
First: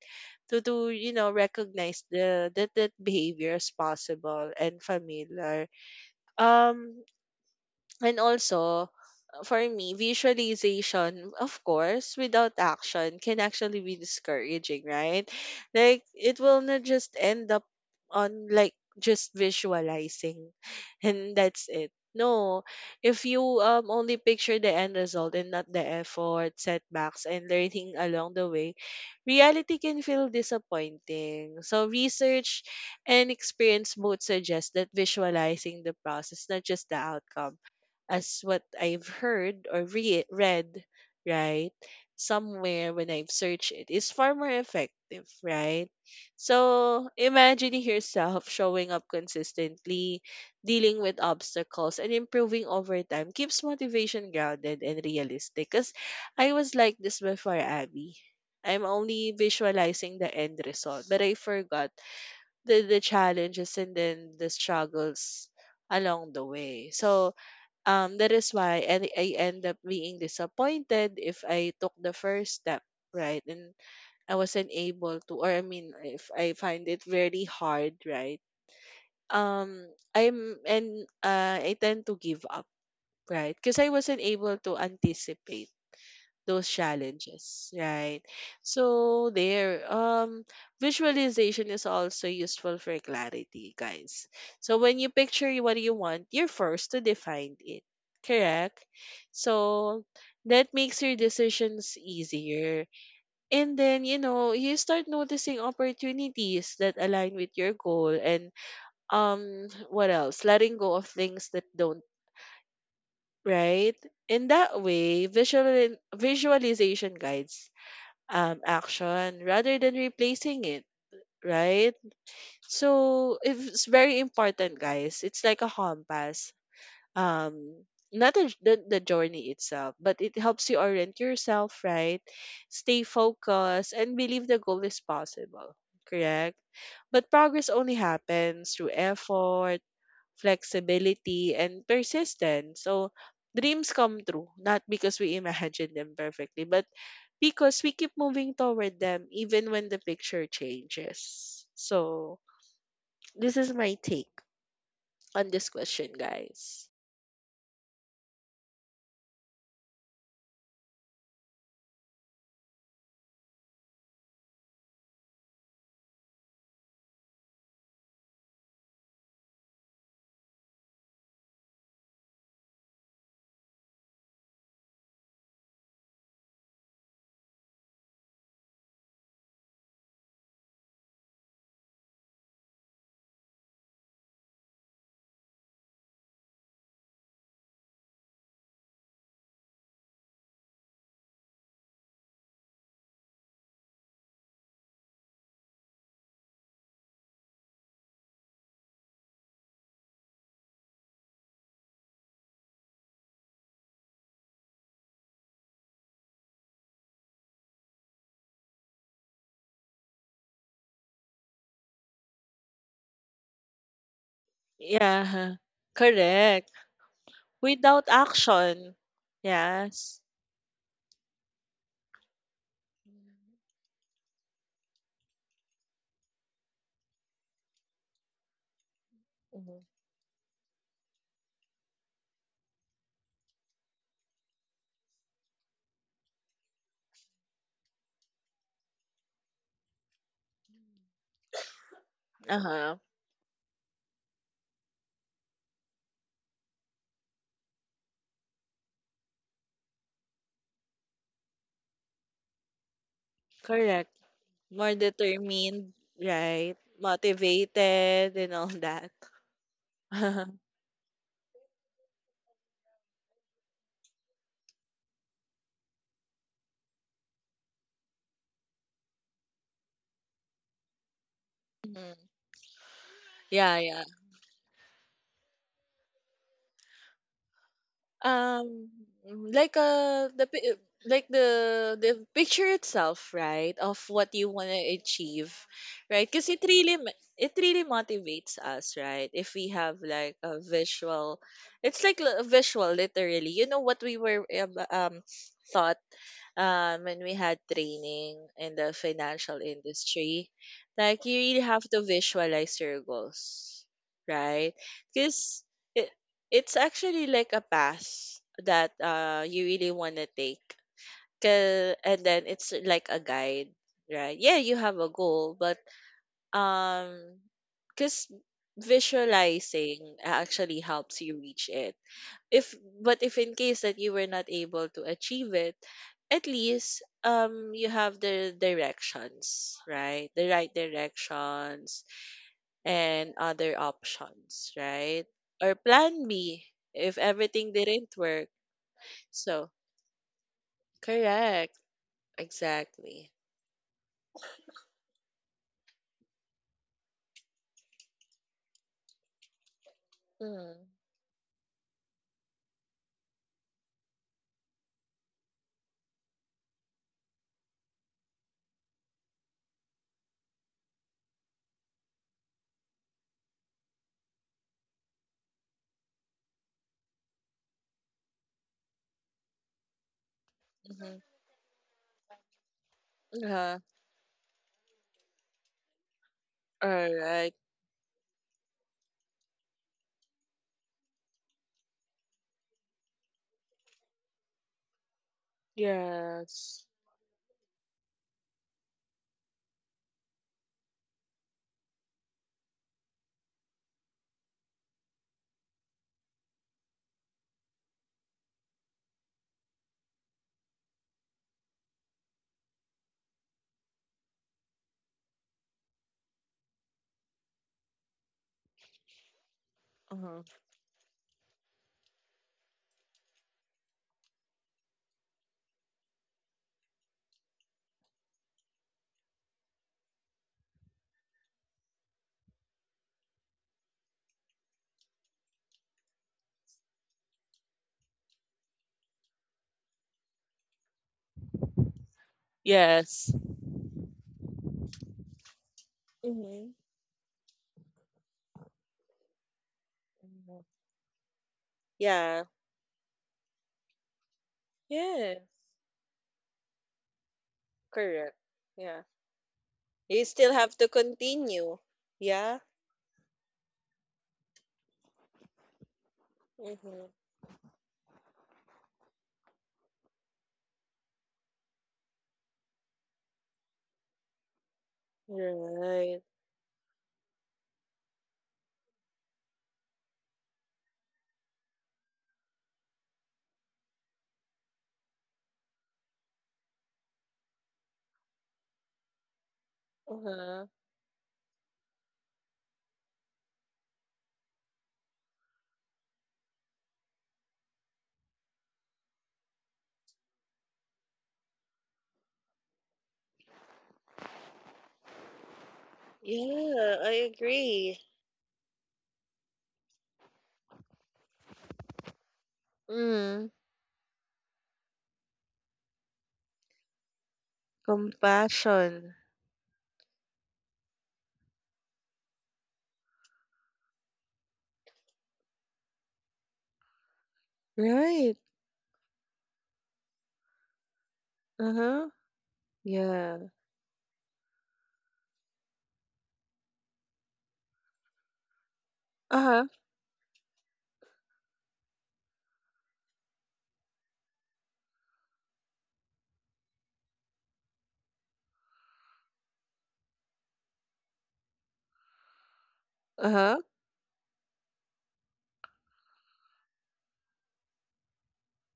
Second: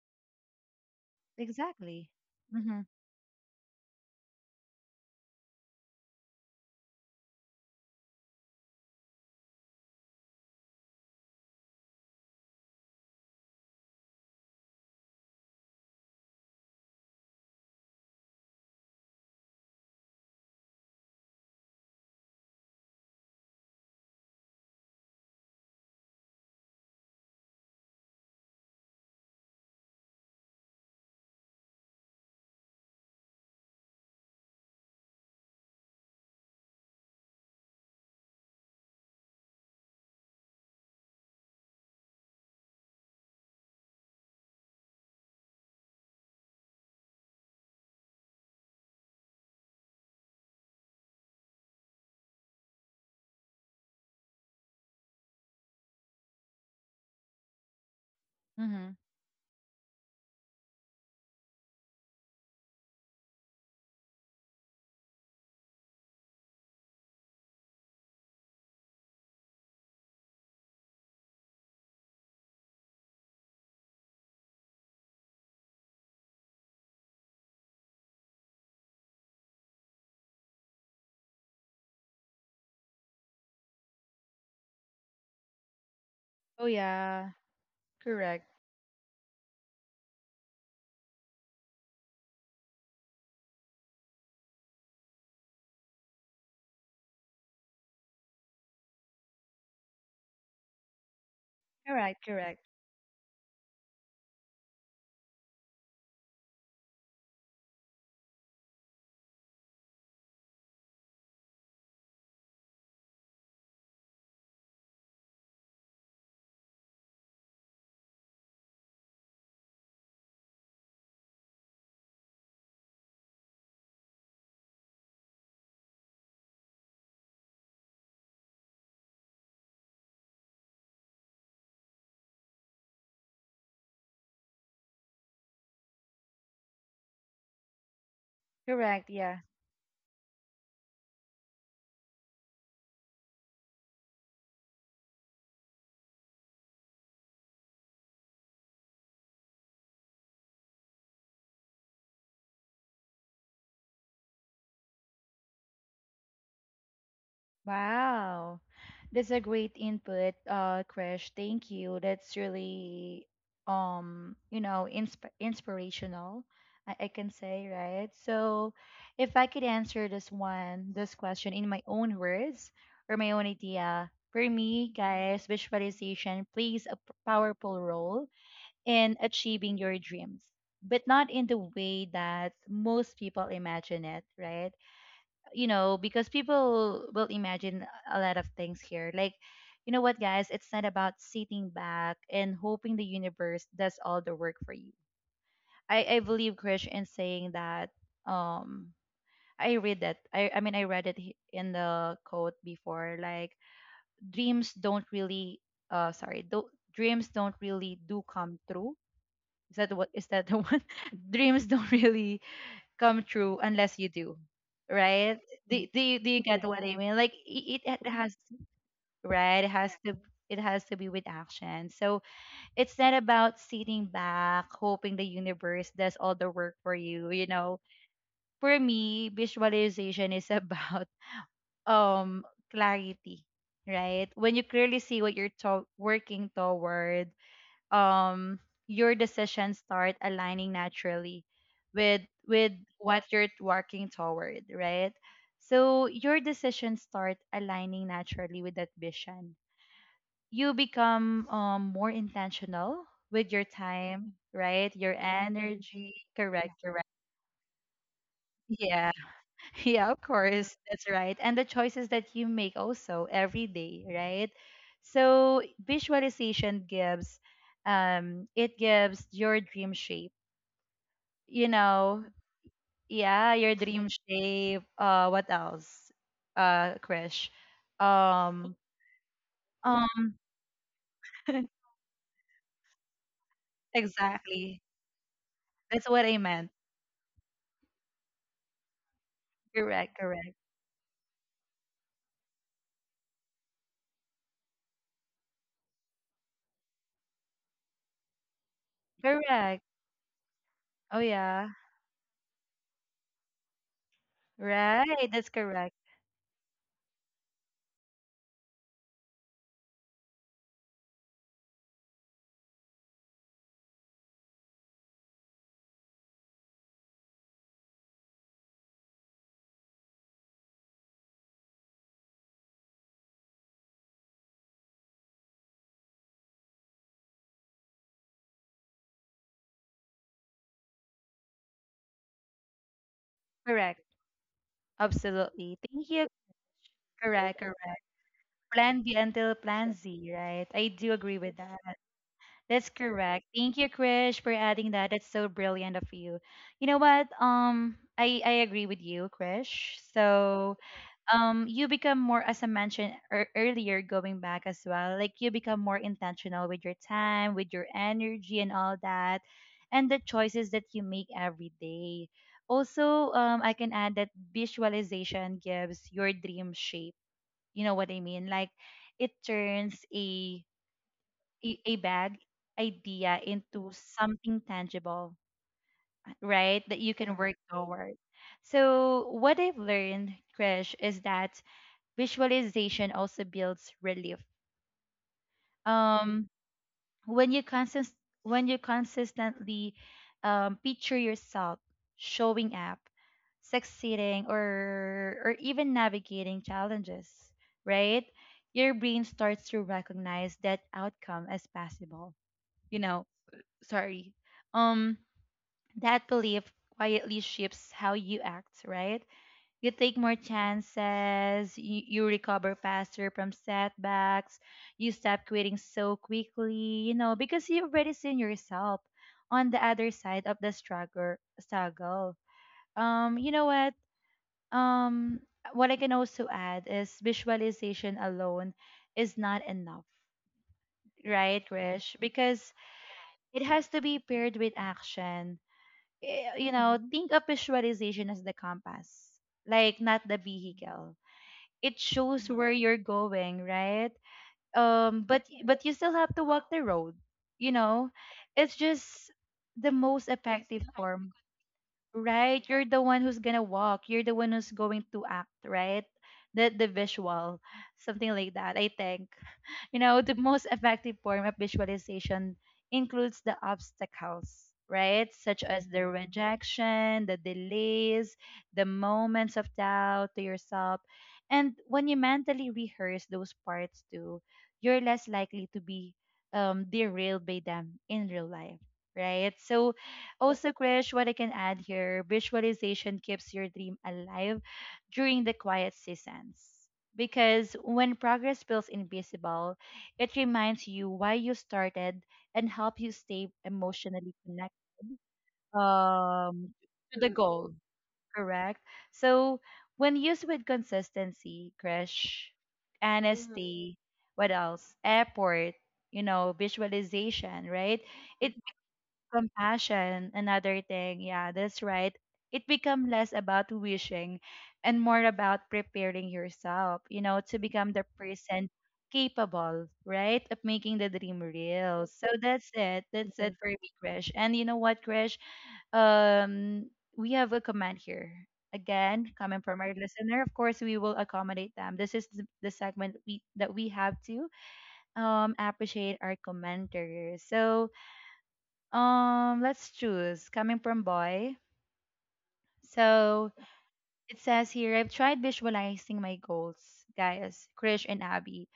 To to you know recognize
Exactly.
the that
Mm-hmm.
that behavior as possible and familiar. Um, and also for me, visualization, of course, without action can actually be discouraging, right? Like it will not just end up on, like, just visualizing and that's it. No, if you um only picture the end result and not the effort, setbacks, and learning along the way, reality can feel disappointing. So research and experience both suggest that visualizing the process, not just the outcome, as what I've heard or re- read, right? Somewhere when I've searched, it is far more effective, right? So imagining yourself showing up consistently, dealing with obstacles, and improving over time keeps motivation grounded and realistic. Because I was like this before, Abby. I'm
Mm-hmm.
only visualizing the end result, but I forgot the, the challenges and then the struggles along the way. So um, that is why I, I end up being disappointed if I took the first step, right? And I wasn't able to, or I mean, if I find it very hard, right? Um, I'm, and uh, I tend to give up, right? Because I wasn't able to anticipate
Oh
those
yeah.
challenges, right?
Correct.
So there, um, visualization is also useful for clarity, guys. So when you picture what you want, you're forced to define it, correct? So that makes your decisions
Correct, correct.
easier. And then, you know, you start noticing opportunities that align with your goal and um what else? Letting go of things that don't, right? In that way, visual visualization guides um, action rather than replacing it, right? So if it's very important, guys. It's like a compass. Um, Not the, the, the journey itself, but it helps you orient yourself, right? Stay focused and believe the goal is possible, correct? But progress only happens through
Correct, yeah.
effort, flexibility, and persistence. So dreams come true, not because we imagine them perfectly, but because we keep moving toward them even when the picture changes. So, this is my take on this question, guys.
Wow. That's a great input, uh, Krish. Thank you. That's really, um, you know, insp inspirational, I, I can say, right? So if I could answer this one, this question in my own words or my own idea, for me, guys, visualization plays a p- powerful role in achieving your dreams, but not in the way that most people imagine it, right? You know, because people will imagine a lot of things here. Like, you know what, guys? It's not about sitting back and hoping the universe does all the work for you. I, I believe Krish in saying that. Um, I read that. I, I mean, I read it he- in the quote before. Like, dreams don't really. Uh, sorry. Do, dreams don't really do come true. Is that what? Is that the one? Dreams don't really come true unless you do, right?
Yeah,
Do do you, do you, yeah, get
correct.
what I mean? Like it, it it
Without
has,
action.
right. It has to
Yes.
it has to be with action. So it's not about sitting back hoping the universe does all the work for you. You know, for me,
Mhm.
visualization is about um clarity, right? When you clearly see what you're to- working toward, um your decisions start aligning naturally with with
Uh-huh.
what you're working toward, right? So your decisions start aligning naturally with that vision. You become um, more intentional with your
Correct.
time, right,
More
your
determined,
energy, correct,
right?
correct.
Motivated and all that.
Yeah, yeah, of course. That's right. And the choices that you make also every day, right? So visualization gives, um it gives your dream shape. You
Mhm.
know, yeah, your
Yeah, yeah.
dream shape. Uh what else? Uh Krish. Um
Um, like uh
um
the pi- like the the picture itself, right, of what you want to
exactly.
achieve,
That's
right?
what I
Because it
meant.
really ma- it really motivates us, right? If we have
Correct,
like
correct.
a visual, it's like li- a visual, literally. You know what we were um um, thought um when we had training in the financial
Correct.
industry,
Oh
like you really
yeah.
have to visualize your goals, right?
Right. That's
Because
correct.
it's actually like a pass that uh you really want to take. 'Ca- And then it's like a guide, right? Yeah, you have a goal, but um cuz visualizing actually helps you reach it. If but if in case that you were not able to achieve it, at least um you have the directions, right? The right directions and other
Correct.
options, right? Or
Absolutely. Thank
plan
you.
B if
Correct.
everything didn't work.
Plan B until
So,
Plan Z, right? I do agree with
correct.
that. That's
Exactly.
correct. Thank you, Krish, for adding that. That's so brilliant of you. You know what? Um, I I agree with you, Krish. So,
Mm-hmm.
um, you become more, as I mentioned ear earlier, going back as well. Like you become more intentional with your time, with your energy, and all that, and the choices that you make every day. Also, um, I can add that visualization gives your dream shape, you know what I mean? Like it turns a a, a bad idea
huh.
into something tangible, right? That you
All
can
right.
work toward. So what I've learned, Krish, is that visualization also builds relief. Um
Yes.
when you consist when you consistently um, picture yourself showing up, succeeding, or or even navigating challenges, right? Your brain starts to recognize that outcome as possible, you know sorry, um that belief quietly shapes how you act, right? You take
Uh
more
huh.
chances, you, you recover faster from setbacks, you stop quitting so quickly, you know, because you've already seen yourself on the other side of the struggle struggle. Um, you know what? Um what I can also add is visualization alone is not enough. Right, Krish? Because
Yes.
it has to be paired with action. Eh, You
Mm-hmm.
know, think of visualization as the compass, like not the
Mm-hmm.
vehicle. It
Yeah.
shows where you're going, right? um
Yes.
but but you still have to walk the road, you know
Correct.
it's
Yeah.
just the
You
most
still have
effective
to
form.
continue. Yeah.
Right, you're the one who's gonna walk. You're the one who's going to act, right? The the
Mm-hmm.
visual, something like that. I think you know the most effective form of visualization includes the obstacles, right? Such as the
Right.
rejection, the delays, the moments of doubt to yourself, and when you mentally rehearse those parts too, you're less likely to be um, derailed by them in real life, right? So
Uh-huh.
also, Krish, what I can add here, visualization keeps your dream alive during the quiet seasons. Because when progress feels invisible, it reminds you why you started and help you stay emotionally connected, um,
Yeah, I
to the goal,
agree.
correct? So, when used with consistency, Krish, hmm
Mm.
honesty, what else? Effort. You know, visualization, right? It,
Compassion.
compassion, another thing. Yeah, that's right. It become less about wishing and more about preparing yourself, you know, to become the
Right.
person capable, right, of making the dream real.
Uh-huh.
So that's it. That's,
Yeah.
mhm, it for me, Krish. And you know what, Krish? Um, we have a comment here. Again, coming
Uh-huh.
from our listener, of course, we will accommodate them. This is the the segment we that we have to um appreciate our commenters. So, um, let's choose. Coming from boy. So
Uh-huh.
it says here, I've tried visualizing my goals, guys, Krish and Abby,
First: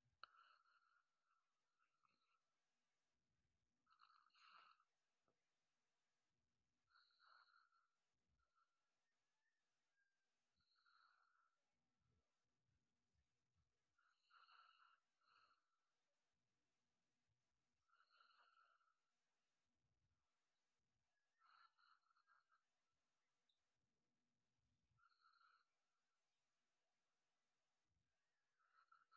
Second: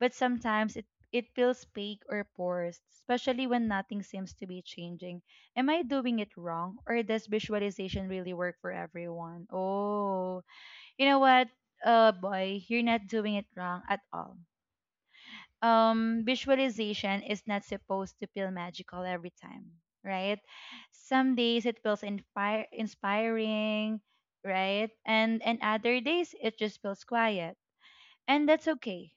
but sometimes it it feels fake or forced, especially when nothing seems to be changing. Am I doing it wrong, or does visualization really work for everyone? Oh, you know what, uh, boy, you're not doing it wrong at all. Um visualization is not supposed to feel magical every time, right? Some days it feels inspire, inspiring, right, and and other days it just feels quiet, and that's okay,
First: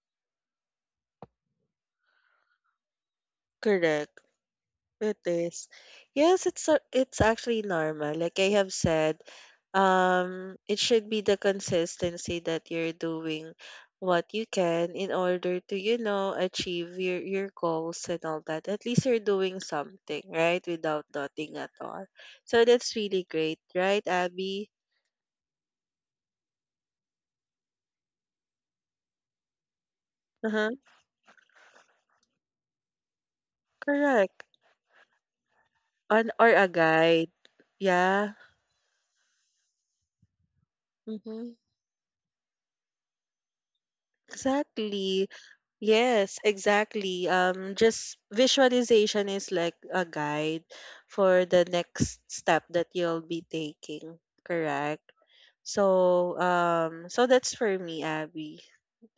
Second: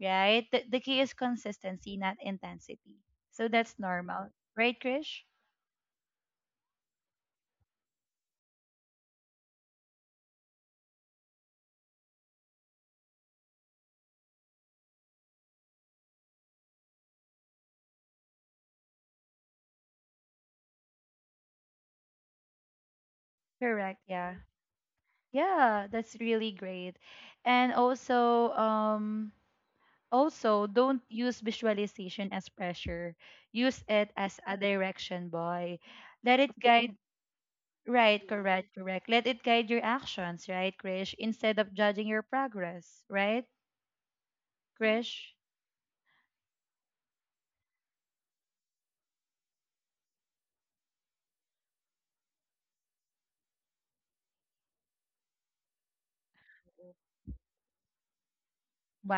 right? The, the key is consistency, not intensity. So that's
Correct.
normal, right,
It
Krish?
is. Yes, it's a, it's actually normal. Like I have said, um, it should be the consistency that you're doing what you can in order to, you know, achieve your your goals and all that. At least you're doing something, right? Without nothing at all. So that's really great,
Correct,
right,
yeah.
Abby?
Yeah, that's really great. And also um Also,
Uh-huh.
don't use visualization as pressure. Use it as
Correct.
a direction, boy.
On
Let
or
it
a
guide,
guide.
right,
Yeah.
correct, correct. Let it guide your actions, right, Krish,
Mm-hmm.
instead of judging your progress, right,
Exactly.
Krish?
Yes, exactly. Um, just visualization is like a guide for the next step that you'll be taking, correct? So, um, so that's for me, Abby.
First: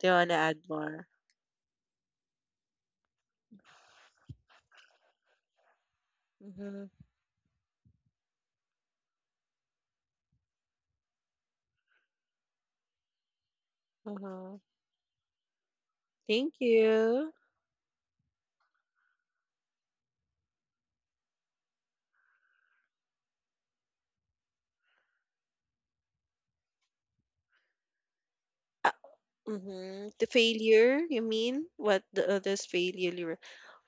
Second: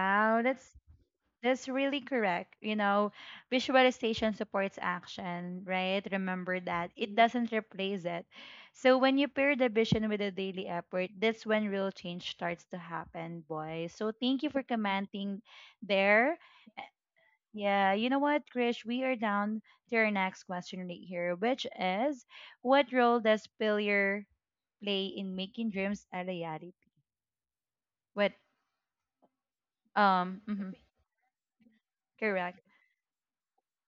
Do you wanna add
that's
more?
That's really correct. You know, visualization supports action, right? Remember
Mm-hmm.
that. It does doesn't replace it. So when you pair the vision with the daily effort, that's when real change starts to happen, boys. So thank you
Uh-huh.
for commenting there.
Thank you.
Yeah, you know what, Krish? We are down to our next question right here, which is, what role does failure play in making dreams a reality? What
Uh, mm-hmm. The
um Mhm,
failure, you mean? What the
correct.
others failure?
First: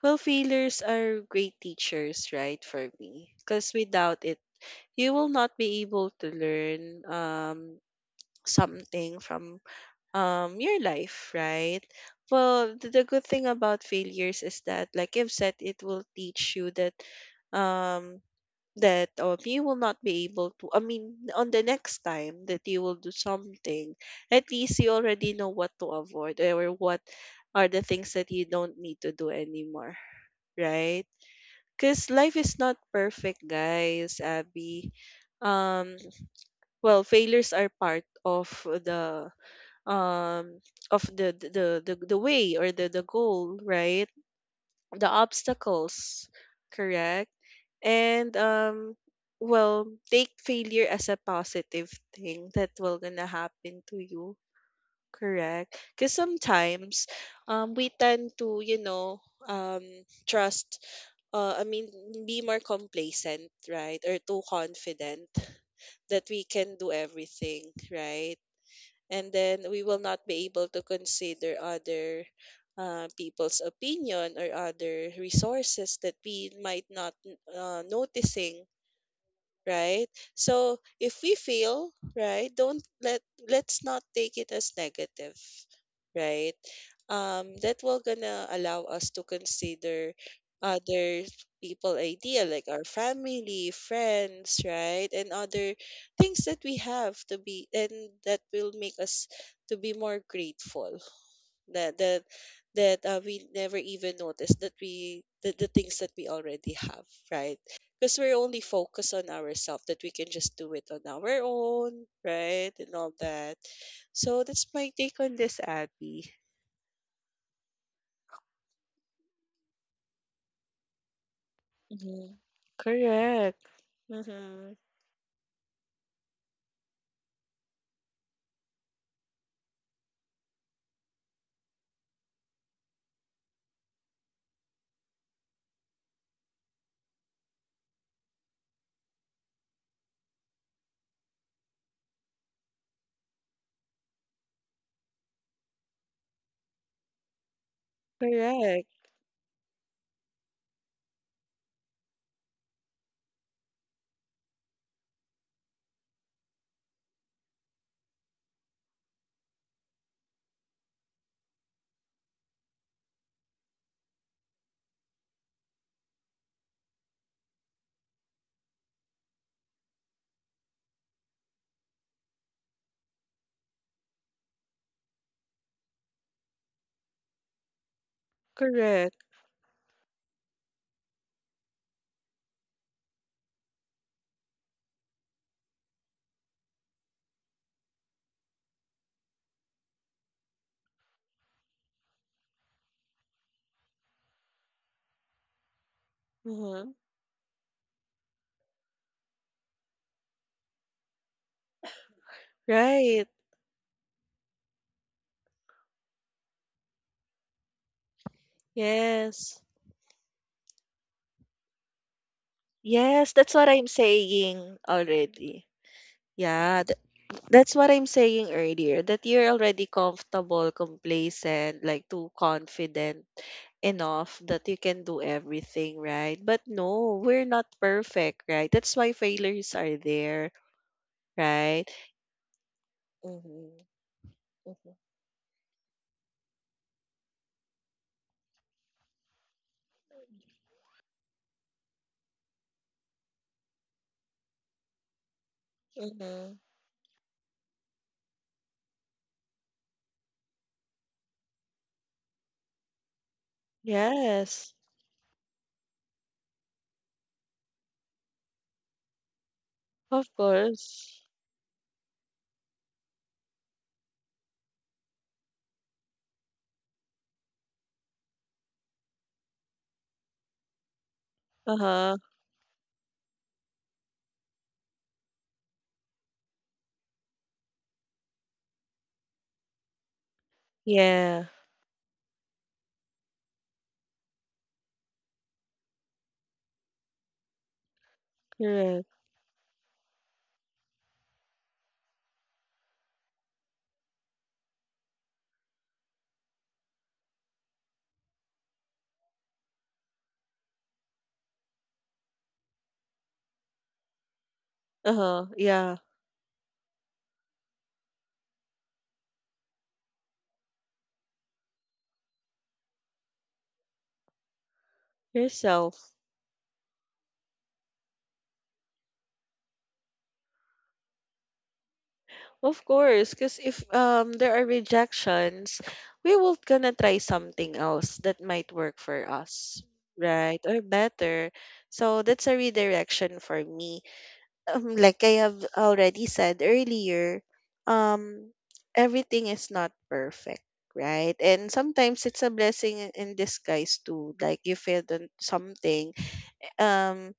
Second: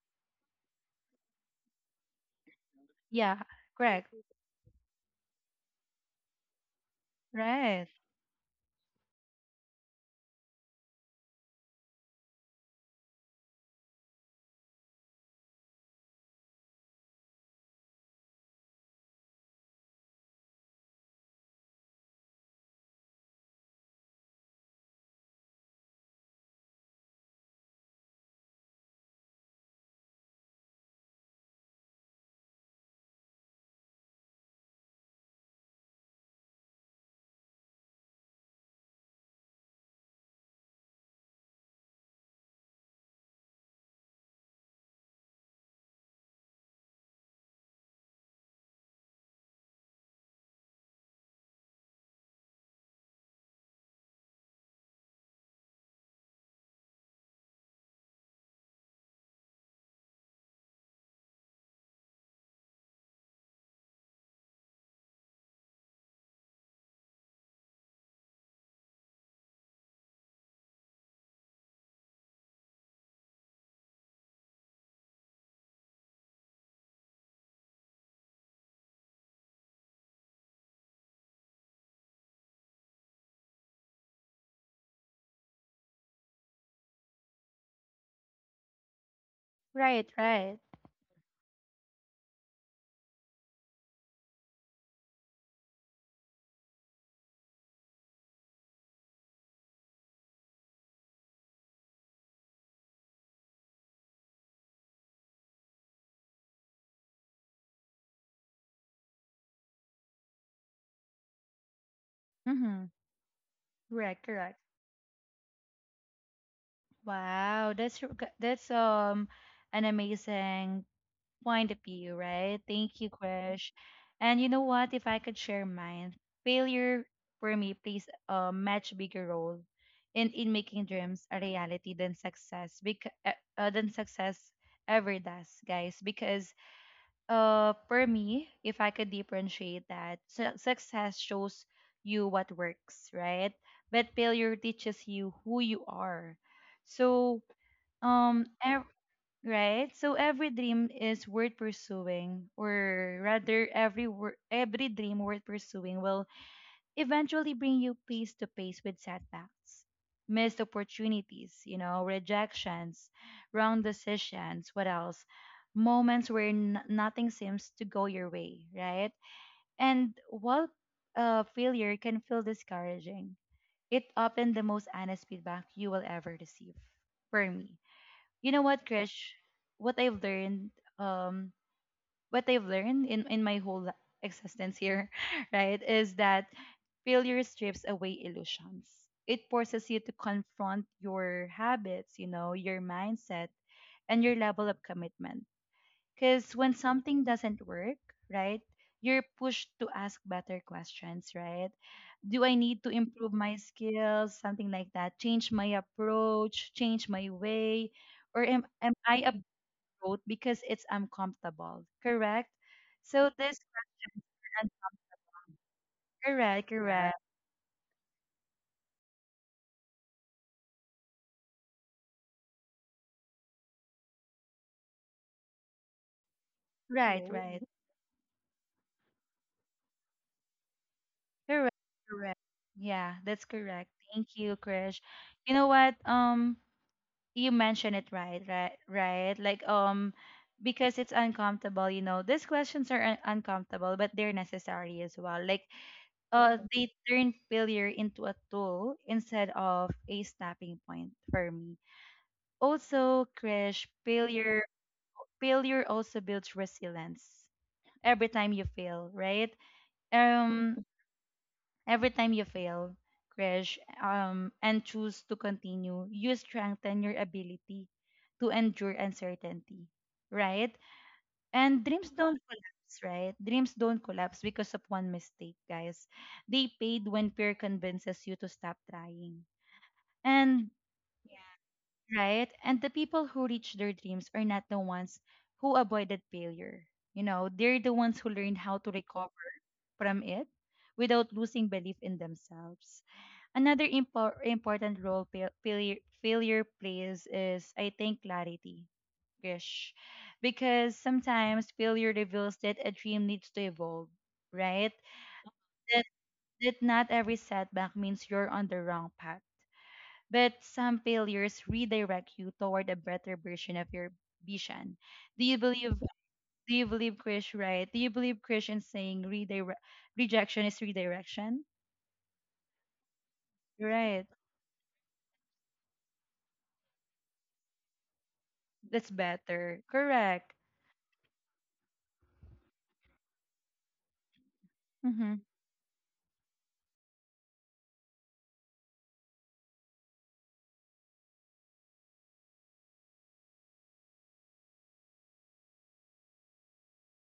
Well, failures are great teachers, right, for me.
Yeah,
Because
correct.
without it, you will not be able to learn um,
Right.
something from um, your life, right? Well, th- the good thing about failures is that, like I've said, it will teach you that um, that um, you will not be able to. I mean, on the next time that you will do something, at least you already know what to avoid or what are the things that you don't need to do anymore, right? Because life is not perfect, guys. Abby. Um, well, failures are part of the um of the the the, the way or the the goal, right, the obstacles, correct. And um well, take failure as a positive thing that will gonna happen to you. Correct. Because sometimes um, we tend to, you know, um, trust, uh, I mean, be more complacent, right? Or too confident that we can do everything, right? And then we will not be able to consider other uh, people's opinion or other resources that we might not uh, noticing, right? So if we fail, right, don't let let's not take it as negative, right? Um, that will gonna allow us to
Right,
consider
right.
other people idea, like our family, friends, right, and other things that we have to be, and that will make us to be more grateful that that that uh, we never even notice that we the, the things that we already have, right, because we're only focused on ourselves that we can just do it on our own, right,
Mm-hmm.
and all that.
Correct,
So
correct.
that's my take on this, Abby.
Wow, that's r- g- that's um an amazing point of view,
Mm-hmm.
right? Thank you,
Correct.
Krish. And you know
Mm-hmm.
what? If I could share mine, failure for me plays a much bigger role in in making dreams a reality than success because uh, uh, than success ever does, guys. Because uh for me, if I could differentiate that, su- success shows you what works, right? But failure teaches you who you are. So um ev-
Correct.
right, so every dream is worth pursuing, or rather every wor- every dream worth pursuing will eventually bring you face to face with setbacks, missed opportunities, you know, rejections, wrong decisions, what else? Moments where n- nothing seems to go your way, right? And while uh, failure can feel discouraging, it often the most honest feedback you will ever receive. For me, you know what,
Correct.
Krish? What I've learned um, what I've learned in, in my whole li- existence here, right, is that failure strips away illusions. It forces you to confront your habits, you know, your mindset, and your level of commitment. Because when
Mm-hmm.
something doesn't work, right, you're pushed to ask better questions, right? Do I need to
Right.
improve my skills, something like that? Change my approach, change my way, or am, am I
yes
growth because it's uncomfortable, correct? So
Yes, that's
this
what I'm
question, and-
saying already.
correct,
Yeah,
correct,
that's what I'm saying earlier, that you're already comfortable, complacent, like too confident enough that you can do everything, right? But no,
right, Yes,
we're
right,
not perfect, right? That's why failures are there,
correct,
right?
correct. Yeah, that's
Mm-hmm.
correct. Thank you,
Mm-hmm.
Krish. You know what? Um, you mentioned it right, right, right. Like um, because it's uncomfortable. You know, these questions are un- uncomfortable, but they're necessary as well. Like
Mm-hmm.
uh, they turn failure into a tool instead of a snapping point for me. Also, Krish, failure
Yes,
failure also builds resilience. every time you fail right
of
um
course.
every time you fail, crash, um and choose to continue, you strengthen your ability to endure uncertainty, right?
Uh
And dreams
huh.
don't collapse right dreams don't collapse because of one mistake, guys. They fade when fear convinces you to stop trying, and
Yeah,
right? And the people who reach their dreams are not the ones who avoided failure. You know, they're the ones who learned how to
correct.
recover from it without losing belief in themselves. Another impor- important role fail- failure, failure plays is, I think, clarity. Gish. Because sometimes failure reveals that a dream needs to evolve, right?
Uh huh. Yeah,
That, that not every setback means you're on the wrong path, but some failures redirect you toward a better version of your vision. Do you believe?
yourself.
Do you believe, Krish? Right? Do you believe, Krish, in saying redirect rejection is redirection?
Of course, because if
Right.
um there are rejections, we will gonna try something else that might work
That's
for us,
better. Correct.
right? Or better. So that's a redirection for me. Um, like
Mm-hmm.
I have already said earlier, um, everything is not perfect, right? And sometimes it's a blessing in in disguise too. Like you failed on something um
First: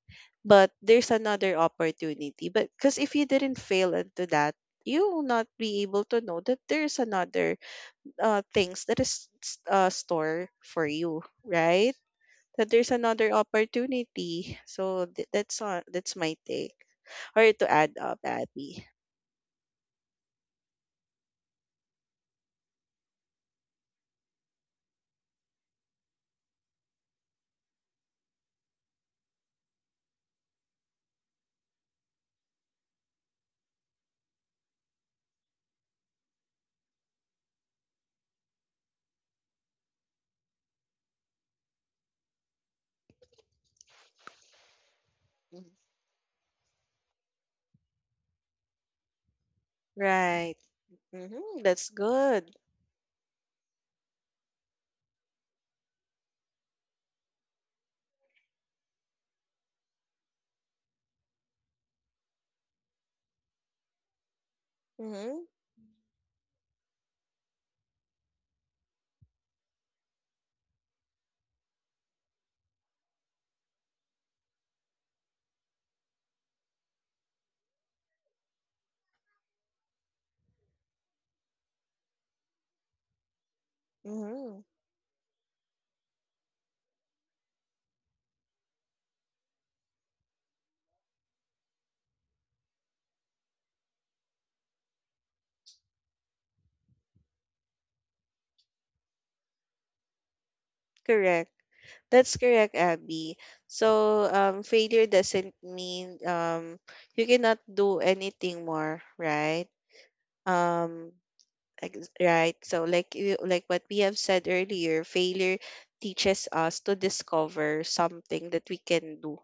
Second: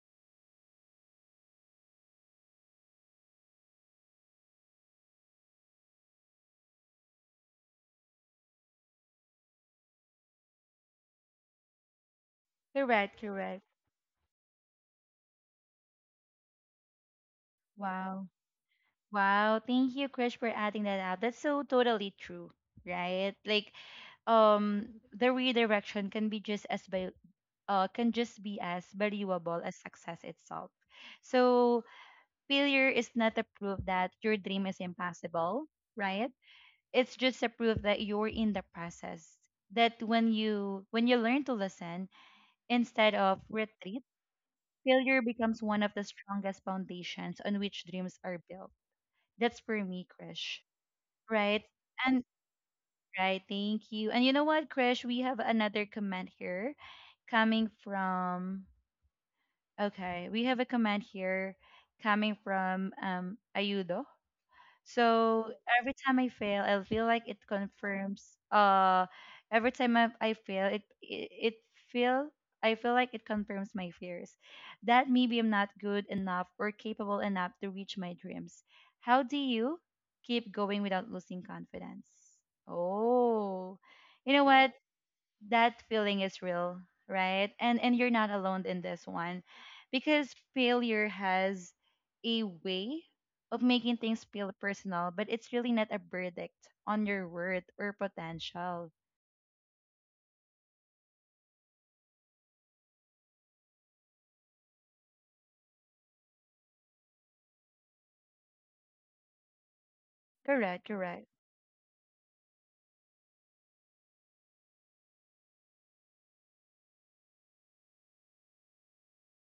but there's another opportunity, but because if you didn't fail into that, you will not be able to know that there's another uh, things that is s- uh, store for you, right, that there's
Correct.
another
Correct.
opportunity. So th- that's on that's my take or to add up,
Wow.
Abby.
Wow. Thank you, Krish, for adding that out. That's so totally true. Right? Like um the redirection can be just as val- uh can just be as valuable as success itself. So failure is not a proof that your dream is impossible, right? It's just a proof that you're in the process. That when you when you learn to listen instead of retreat, failure becomes one of the strongest foundations on which dreams are built. That's for me,
Right.
Krish. Right?
mm-hmm. That's
And
good.
right, thank you. And you know what, Krish? We have another comment here coming from okay, we have a comment here coming from um Ayudo. So
Mm-hmm.
every time I fail, I feel like it confirms. Uh, every time I, I fail, it, it it feel I feel like it confirms my fears, that maybe I'm not good enough or capable enough to reach my dreams. How do you keep going without losing confidence? Oh, you know
Mm-hmm.
what? That feeling is real, right, and and you're not alone in this one, because failure has a way of making things feel personal, but it's really not a verdict on your worth or potential.
Correct. That's correct, Abby. So, um, failure doesn't mean um, you cannot do anything more, right?
Correct,
Um,
correct,
ex- right. So, like you, like what we have said earlier, failure teaches us to discover something that we can do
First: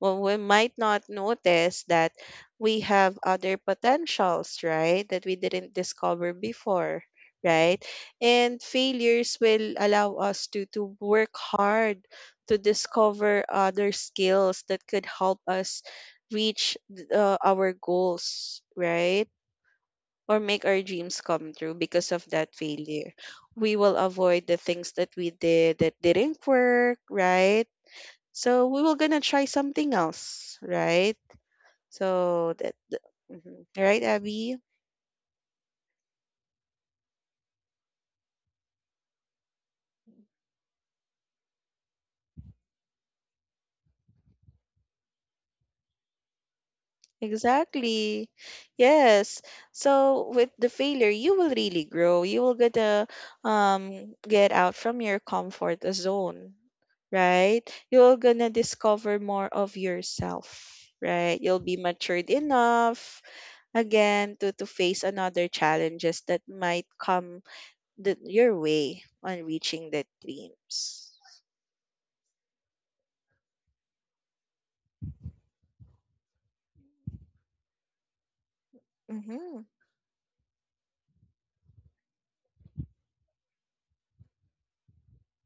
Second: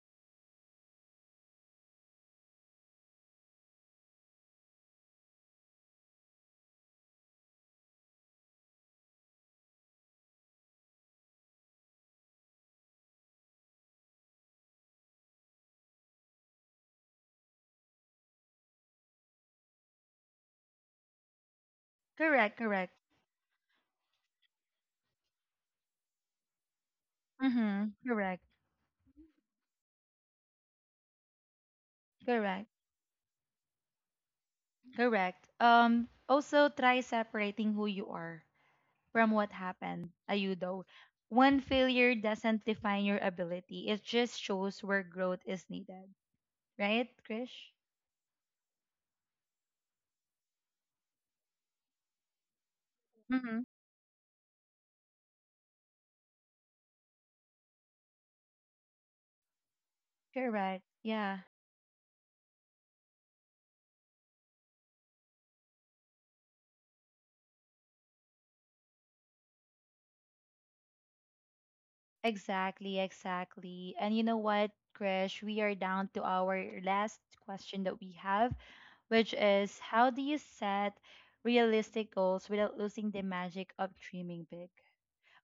well, we might not notice that we have other potentials, right? That we didn't discover before, right? And failures will allow us to, to work hard to discover other skills that could help us reach th- uh, our goals, right? Or make our dreams come true because of that
correct, correct.
failure. We will avoid the things that we did that didn't work, right?
Mm-hmm, correct,
So we were gonna try something else, right? So
correct,
that, th- mhm. Right, Abby?
correct. Um also, try separating who you are from what happened, Ayudo. One failure doesn't define your ability, it just shows where growth is needed, right, Krish?
Exactly. Yes. So with the failure, you will really grow. You will get to
Mm-hmm.
um get out from your comfort zone, right? You're gonna discover more of yourself,
Correct.
right?
Yeah,
You'll be matured enough again to to face another challenges that might come the, your way on reaching the dreams.
exactly, exactly. And you know what, Krish, we are down to our last question that we have, which
Mm-hmm.
is how do you set realistic goals without losing the magic of dreaming big?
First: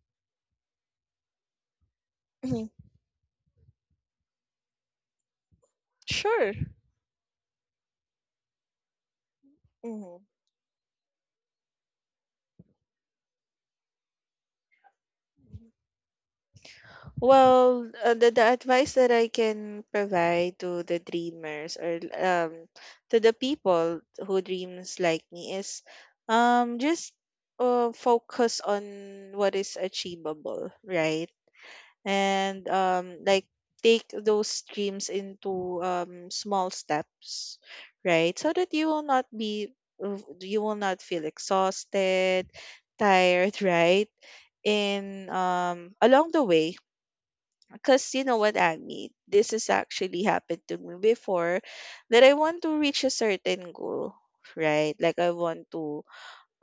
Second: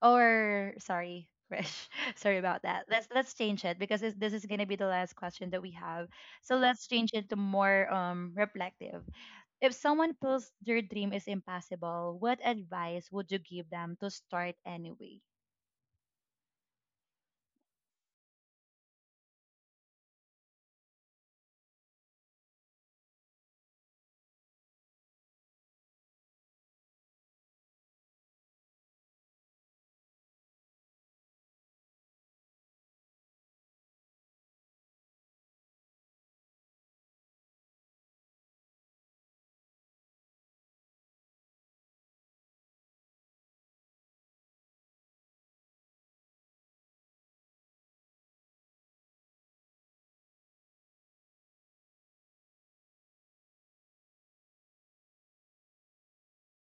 Or sorry, Krish, sorry about
hmm
that. Let's let's change it because this, this is gonna be the last question that we have.
Sure.
So let's change it to more um reflective. If someone
hmm
feels their dream is impossible, what advice would you give them to start anyway?
Well, uh, the, the advice that I can provide to the dreamers or um to the people who dreams like me is um just uh, focus on what is achievable, right? And um like take those dreams into um small steps, right, so that you will not be uh, you will not feel exhausted, tired, right, in um along the way. Because you know what, Agni, this has actually happened to me before, that I want to reach a certain goal, right? Like I want to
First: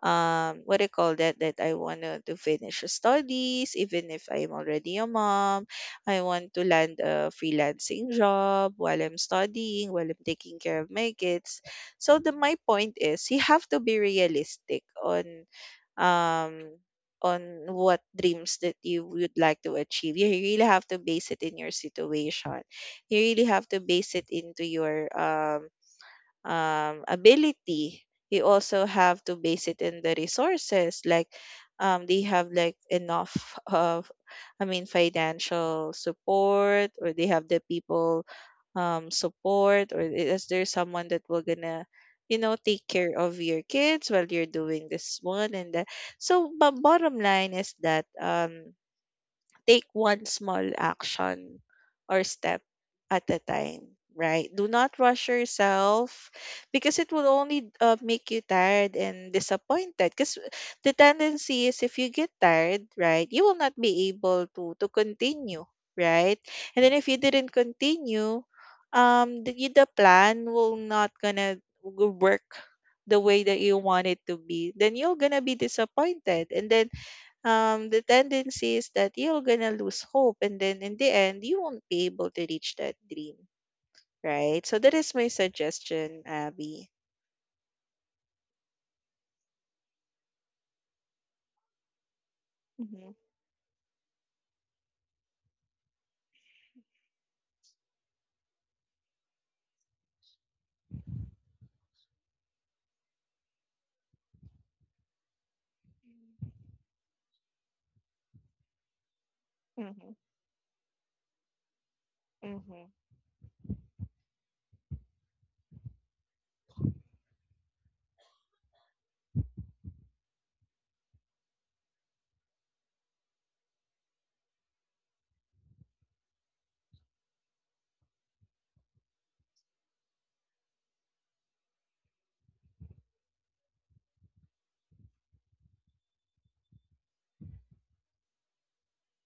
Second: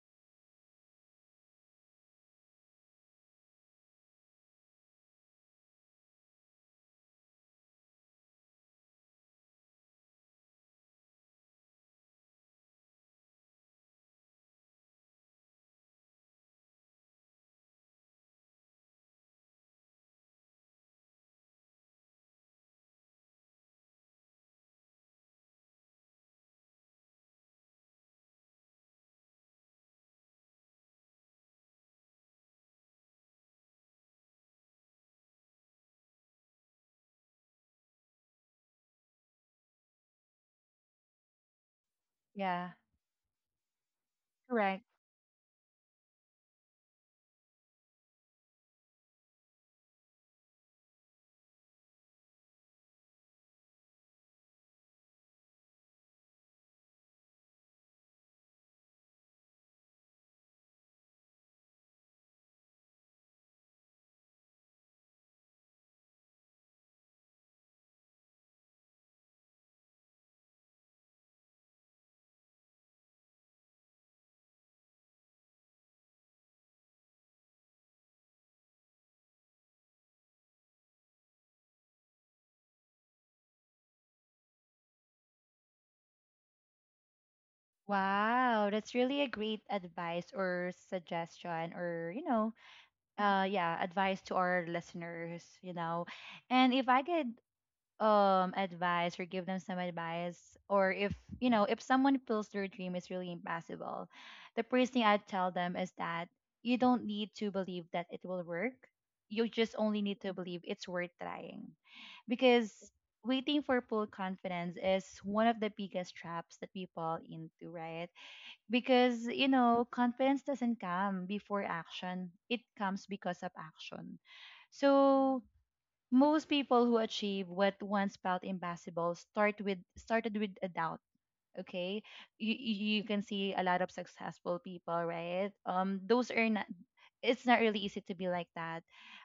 um what do you call that that I want to finish studies even if I'm already a mom. I want to land a freelancing job while I'm studying, while I'm taking care of my kids. So the my point is, you have to be realistic on um on what dreams that you would like to achieve. You really have to base it in your situation. You really have to base it into your um um, ability. You also have to base it in the resources. Like, um, they have like enough of, I mean, financial support, or they have the people um support, or is there someone that will gonna, you know,
Yeah,
take care of your kids while you're
correct.
doing this one and that. So but bottom line is that um take one small action or step at a time, right? Do not rush yourself because it will only uh, make you tired and disappointed. Because the tendency is, if you get tired, right, you will not be able to to continue, right? And then if you didn't continue, um, the, the plan will not gonna work the way that you want it to be. Then you're gonna be disappointed, and then um, the tendency is that you're gonna lose hope, and then in the end, you won't be able to reach that dream, right? So that is my suggestion, Abby.
Wow, that's really a great advice or suggestion, or you know,
Mm-hmm.
uh yeah, advice to our listeners, you know. And if I could um advice or give them some advice, or if you know, if someone feels their dream is really impossible, the first thing I tell them is that you don't need to believe that it will work, you just only
Mm-hmm.
need to believe it's worth trying. Because
Mm-hmm.
waiting for full confidence is one of the biggest traps that we fall into, right? Because you know, confidence doesn't come before action, it comes because of action. So, most people who achieve what once felt impossible start with started with a doubt. Okay, you you you can see a lot of successful people, right? Um, those are not. It's not really easy to be like that,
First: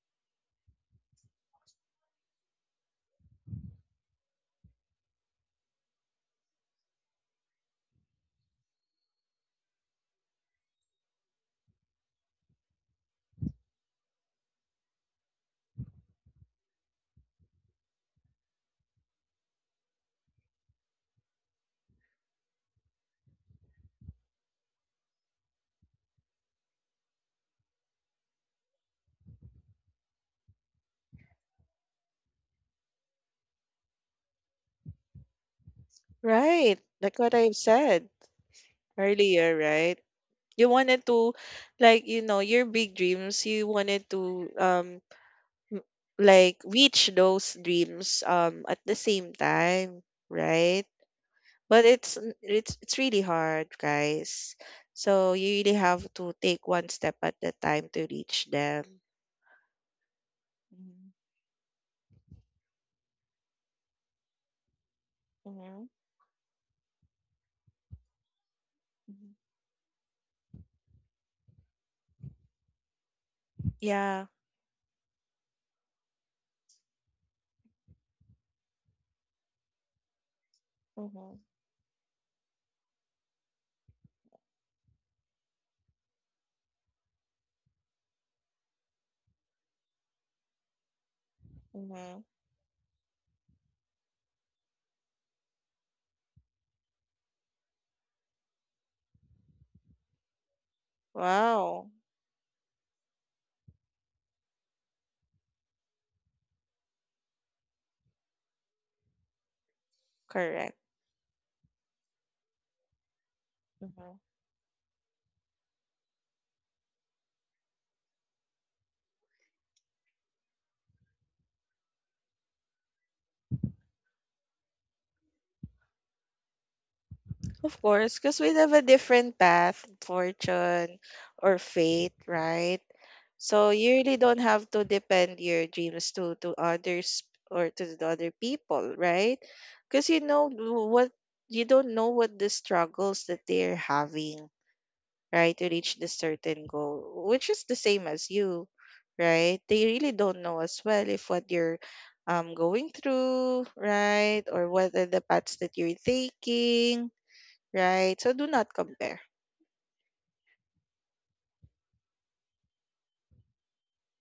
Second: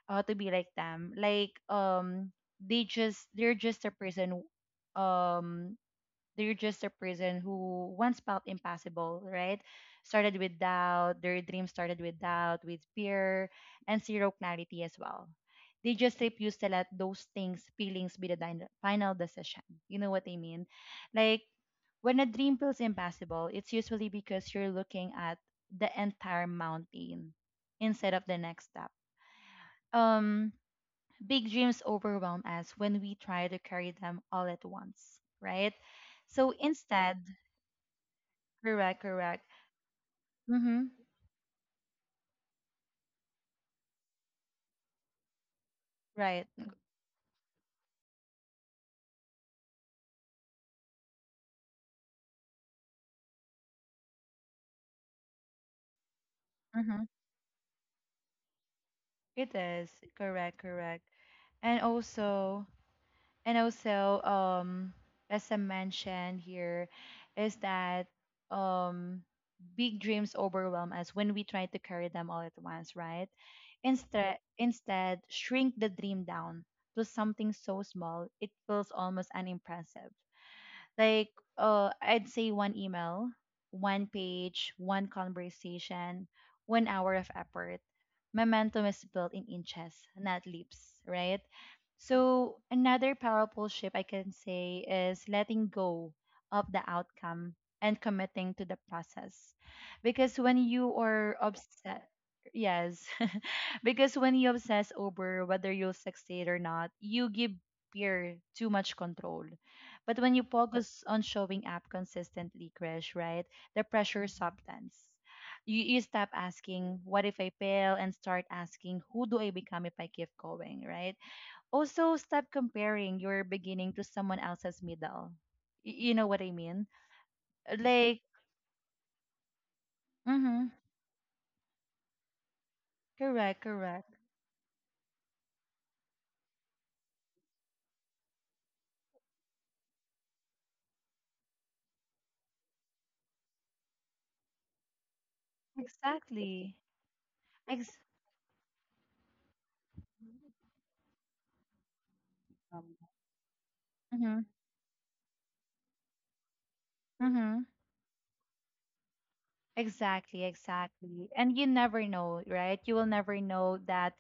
uh, to be like them. Like, um, they just, they're just a person, um, they're just a person who once felt impossible, right? Started with doubt, their dream started with doubt, with fear, and zero clarity as well. They just refuse to let those things, feelings be the din- final decision. You know what I mean? Like, when a dream feels impossible, it's usually because you're looking at the entire mountain instead of the next step. Um, Big dreams overwhelm us when we try to carry them all at once, right? So
Right,
instead,
like what I've said
correct, correct.
earlier, right? You
Mm-hmm.
wanted to, like, you know, your big dreams, you wanted to, um, m-
Right.
like, reach those dreams, um, at the same time, right? But it's n- it's it's really hard, guys. So you really have to take one
Mm-hmm.
step at a time to reach them.
It is. Correct, correct.
Mhm.
And also, and also, um, as I
Mm-hmm.
mentioned here, is that um,
Mhm.
big dreams overwhelm us when we try to carry them all at once, right?
Yeah,
Instead, instead, shrink the dream down to something so small it feels almost unimpressive. Like,
Mm-hmm.
uh, I'd say one email, one page, one conversation, one hour of effort. Momentum is built in inches, not leaps, right?
Mm-hmm.
So, another powerful shift I can say is letting go of the outcome and committing to the process. Because when you are
Wow.
upset, yes, because when you obsess over whether you'll succeed or not, you give fear too much control. But when you
Correct.
focus on showing up consistently, Krish, right, the
Mm-hmm.
pressure subtends. You, you stop asking, what if I fail? And start asking, who do I become if I keep going, right? Also, stop comparing your beginning to someone else's middle. Y- you know what I mean?
Of course,
Like,
because we have a different path,
mm-hmm,
fortune, or fate, right?
correct,
So you
correct.
really don't have to depend your dreams to to others or to the other people, right? Because you know w- what you don't know what the struggles that they're having, right, to reach the certain
Exactly.
goal, which is the
Ex-
same as you, right? They really don't know as well if what you're um
Um,
going through,
mm-hmm.
right, or what are the paths that you're taking,
Mm-hmm.
right? So do not compare.
Exactly, exactly. And you never know, right? You will never know that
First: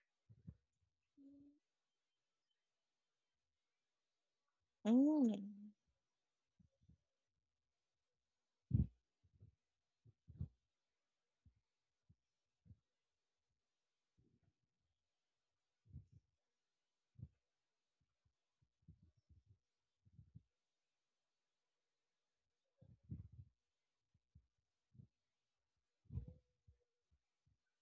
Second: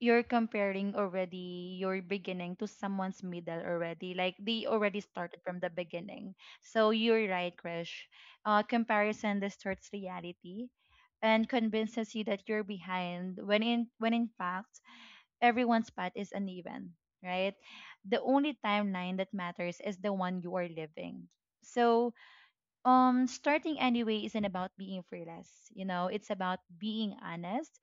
you're comparing already your beginning to someone's middle already, like they already
Mm.
started from the beginning. So you're right, Krish. Uh, comparison distorts reality and convinces you that you're behind, when in when in fact everyone's path is uneven, right? The only timeline that matters is the one you are living. So, um starting anyway isn't about being fearless, you know, it's about being honest.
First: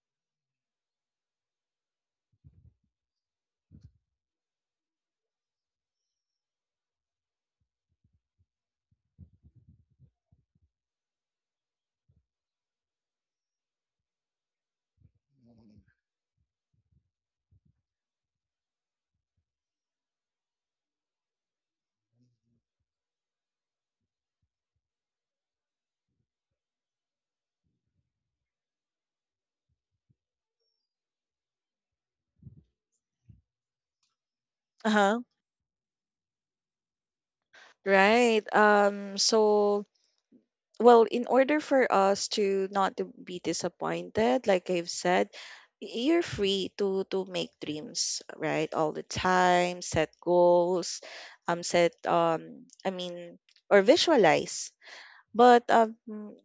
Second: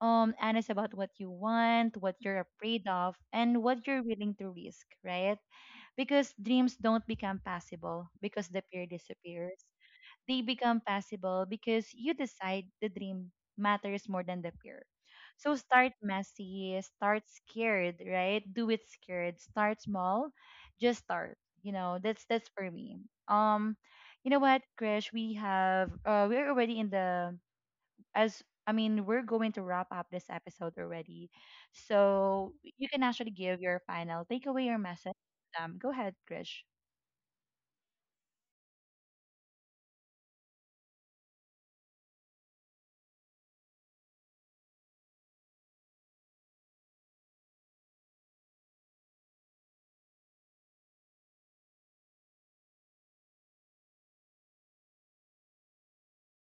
um Honest about what you want, what you're afraid of, and what you're willing to risk, right? Because dreams don't become possible because the fear disappears. They become possible because you decide the dream matters more than the fear. So start messy, start scared, right? Do it scared. Start small, just start. You know, that's that's for me. Um, you know what, Krish, we have uh we're already in the as I mean, we're going to wrap up this episode already. So you can actually give your final takeaway or message.
Uh-huh.
Um, go ahead, Grish.
Right. Um so well, in order for us to not to be disappointed, like I've said, y- you're free to to make dreams, right? All the time, set goals, um, set um, I mean, or visualize, but um,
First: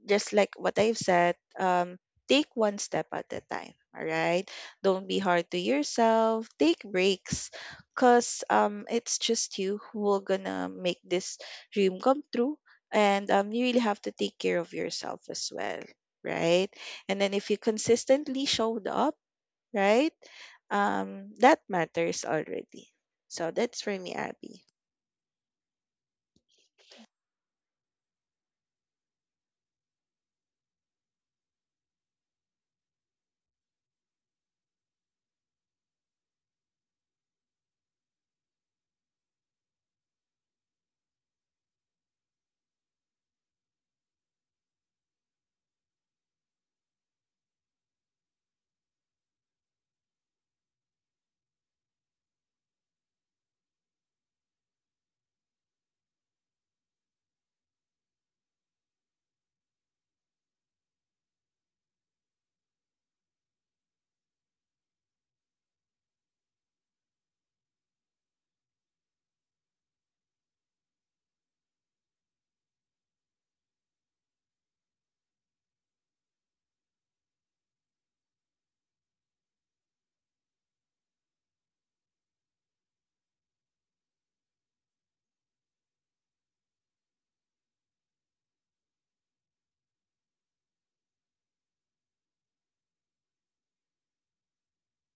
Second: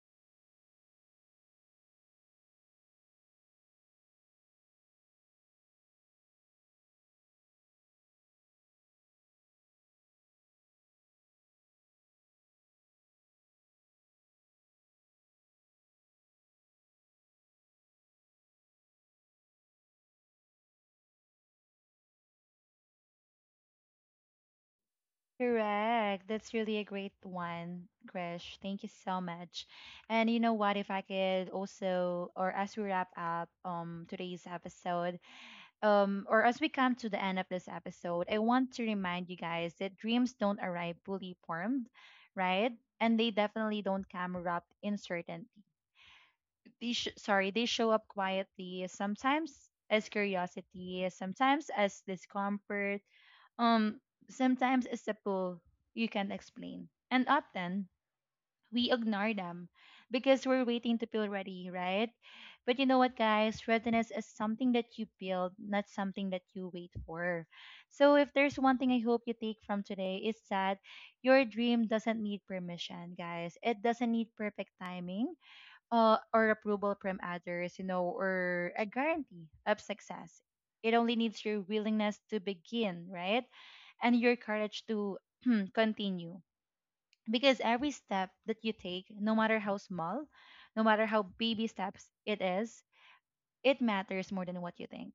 just like what I've said, um, take one step at a time. All right. Don't be hard to yourself. Take breaks, cause um, it's just you who are gonna make this dream come true. And um, you really have to take care of yourself as well, right? And then if you consistently showed up, right, um, that matters already. So that's for me, Abby.
Correct. That's really a great one, Krish. Thank you so much. And you know what? If I could also, or as we wrap up um today's episode, um, or as we come to the end of this episode, I want to remind you guys that dreams don't arrive fully formed, right? And they definitely don't come wrapped in certainty. They sh- sorry, they show up quietly, sometimes as curiosity, sometimes as discomfort, um, sometimes as a pull you can't explain. And often we ignore them because we're waiting to feel ready, right? But you know what, guys? Readiness is something that you build, not something that you wait for. So, if there's one thing I hope you take from today, it's that your dream doesn't need permission, guys. It doesn't need perfect timing, uh, or approval from others, you know, or a guarantee of success. It only needs your willingness to begin, right? And your courage to continue. Because every step that you take, no matter how small, no matter how baby steps it is, it matters more than what you think.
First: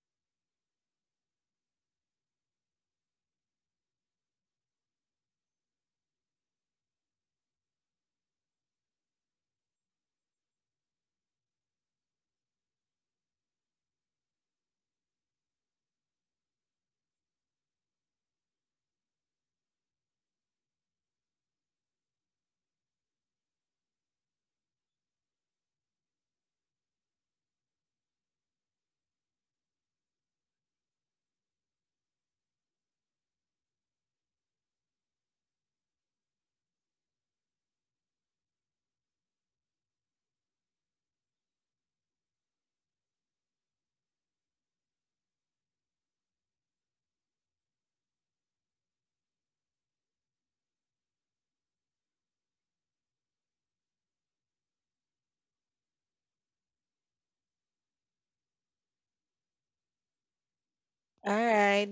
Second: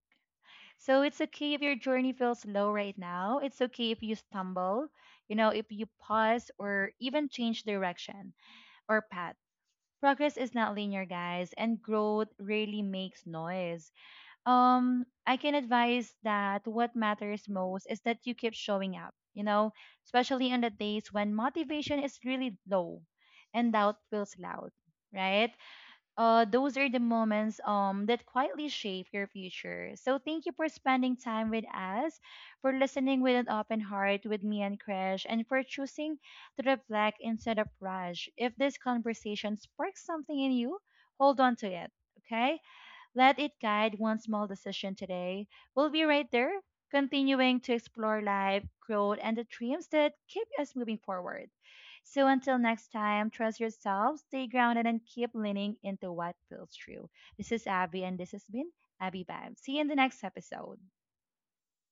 So it's okay if your journey feels slow right now. It's okay if you stumble, you know, if you pause or even change direction or path. Progress is not linear, guys, and growth rarely makes noise. Um, I can advise that what matters most is that you keep showing up, you know, especially on the days when motivation is really low and doubt feels loud, right? Uh, those are the moments um that quietly shape your future. So thank you for spending time with us, for listening with an open heart with me and Krish, and for choosing to reflect instead of rush. If this conversation sparks something in you, hold on to it. Okay? Let it guide one small decision today. We'll be right there, continuing to explore life, growth, and the dreams that keep us moving forward. So until next time, trust yourself, stay grounded, and keep leaning into what feels true. This is Abby, and this has been Abby Bab. See you in the next episode.
All right.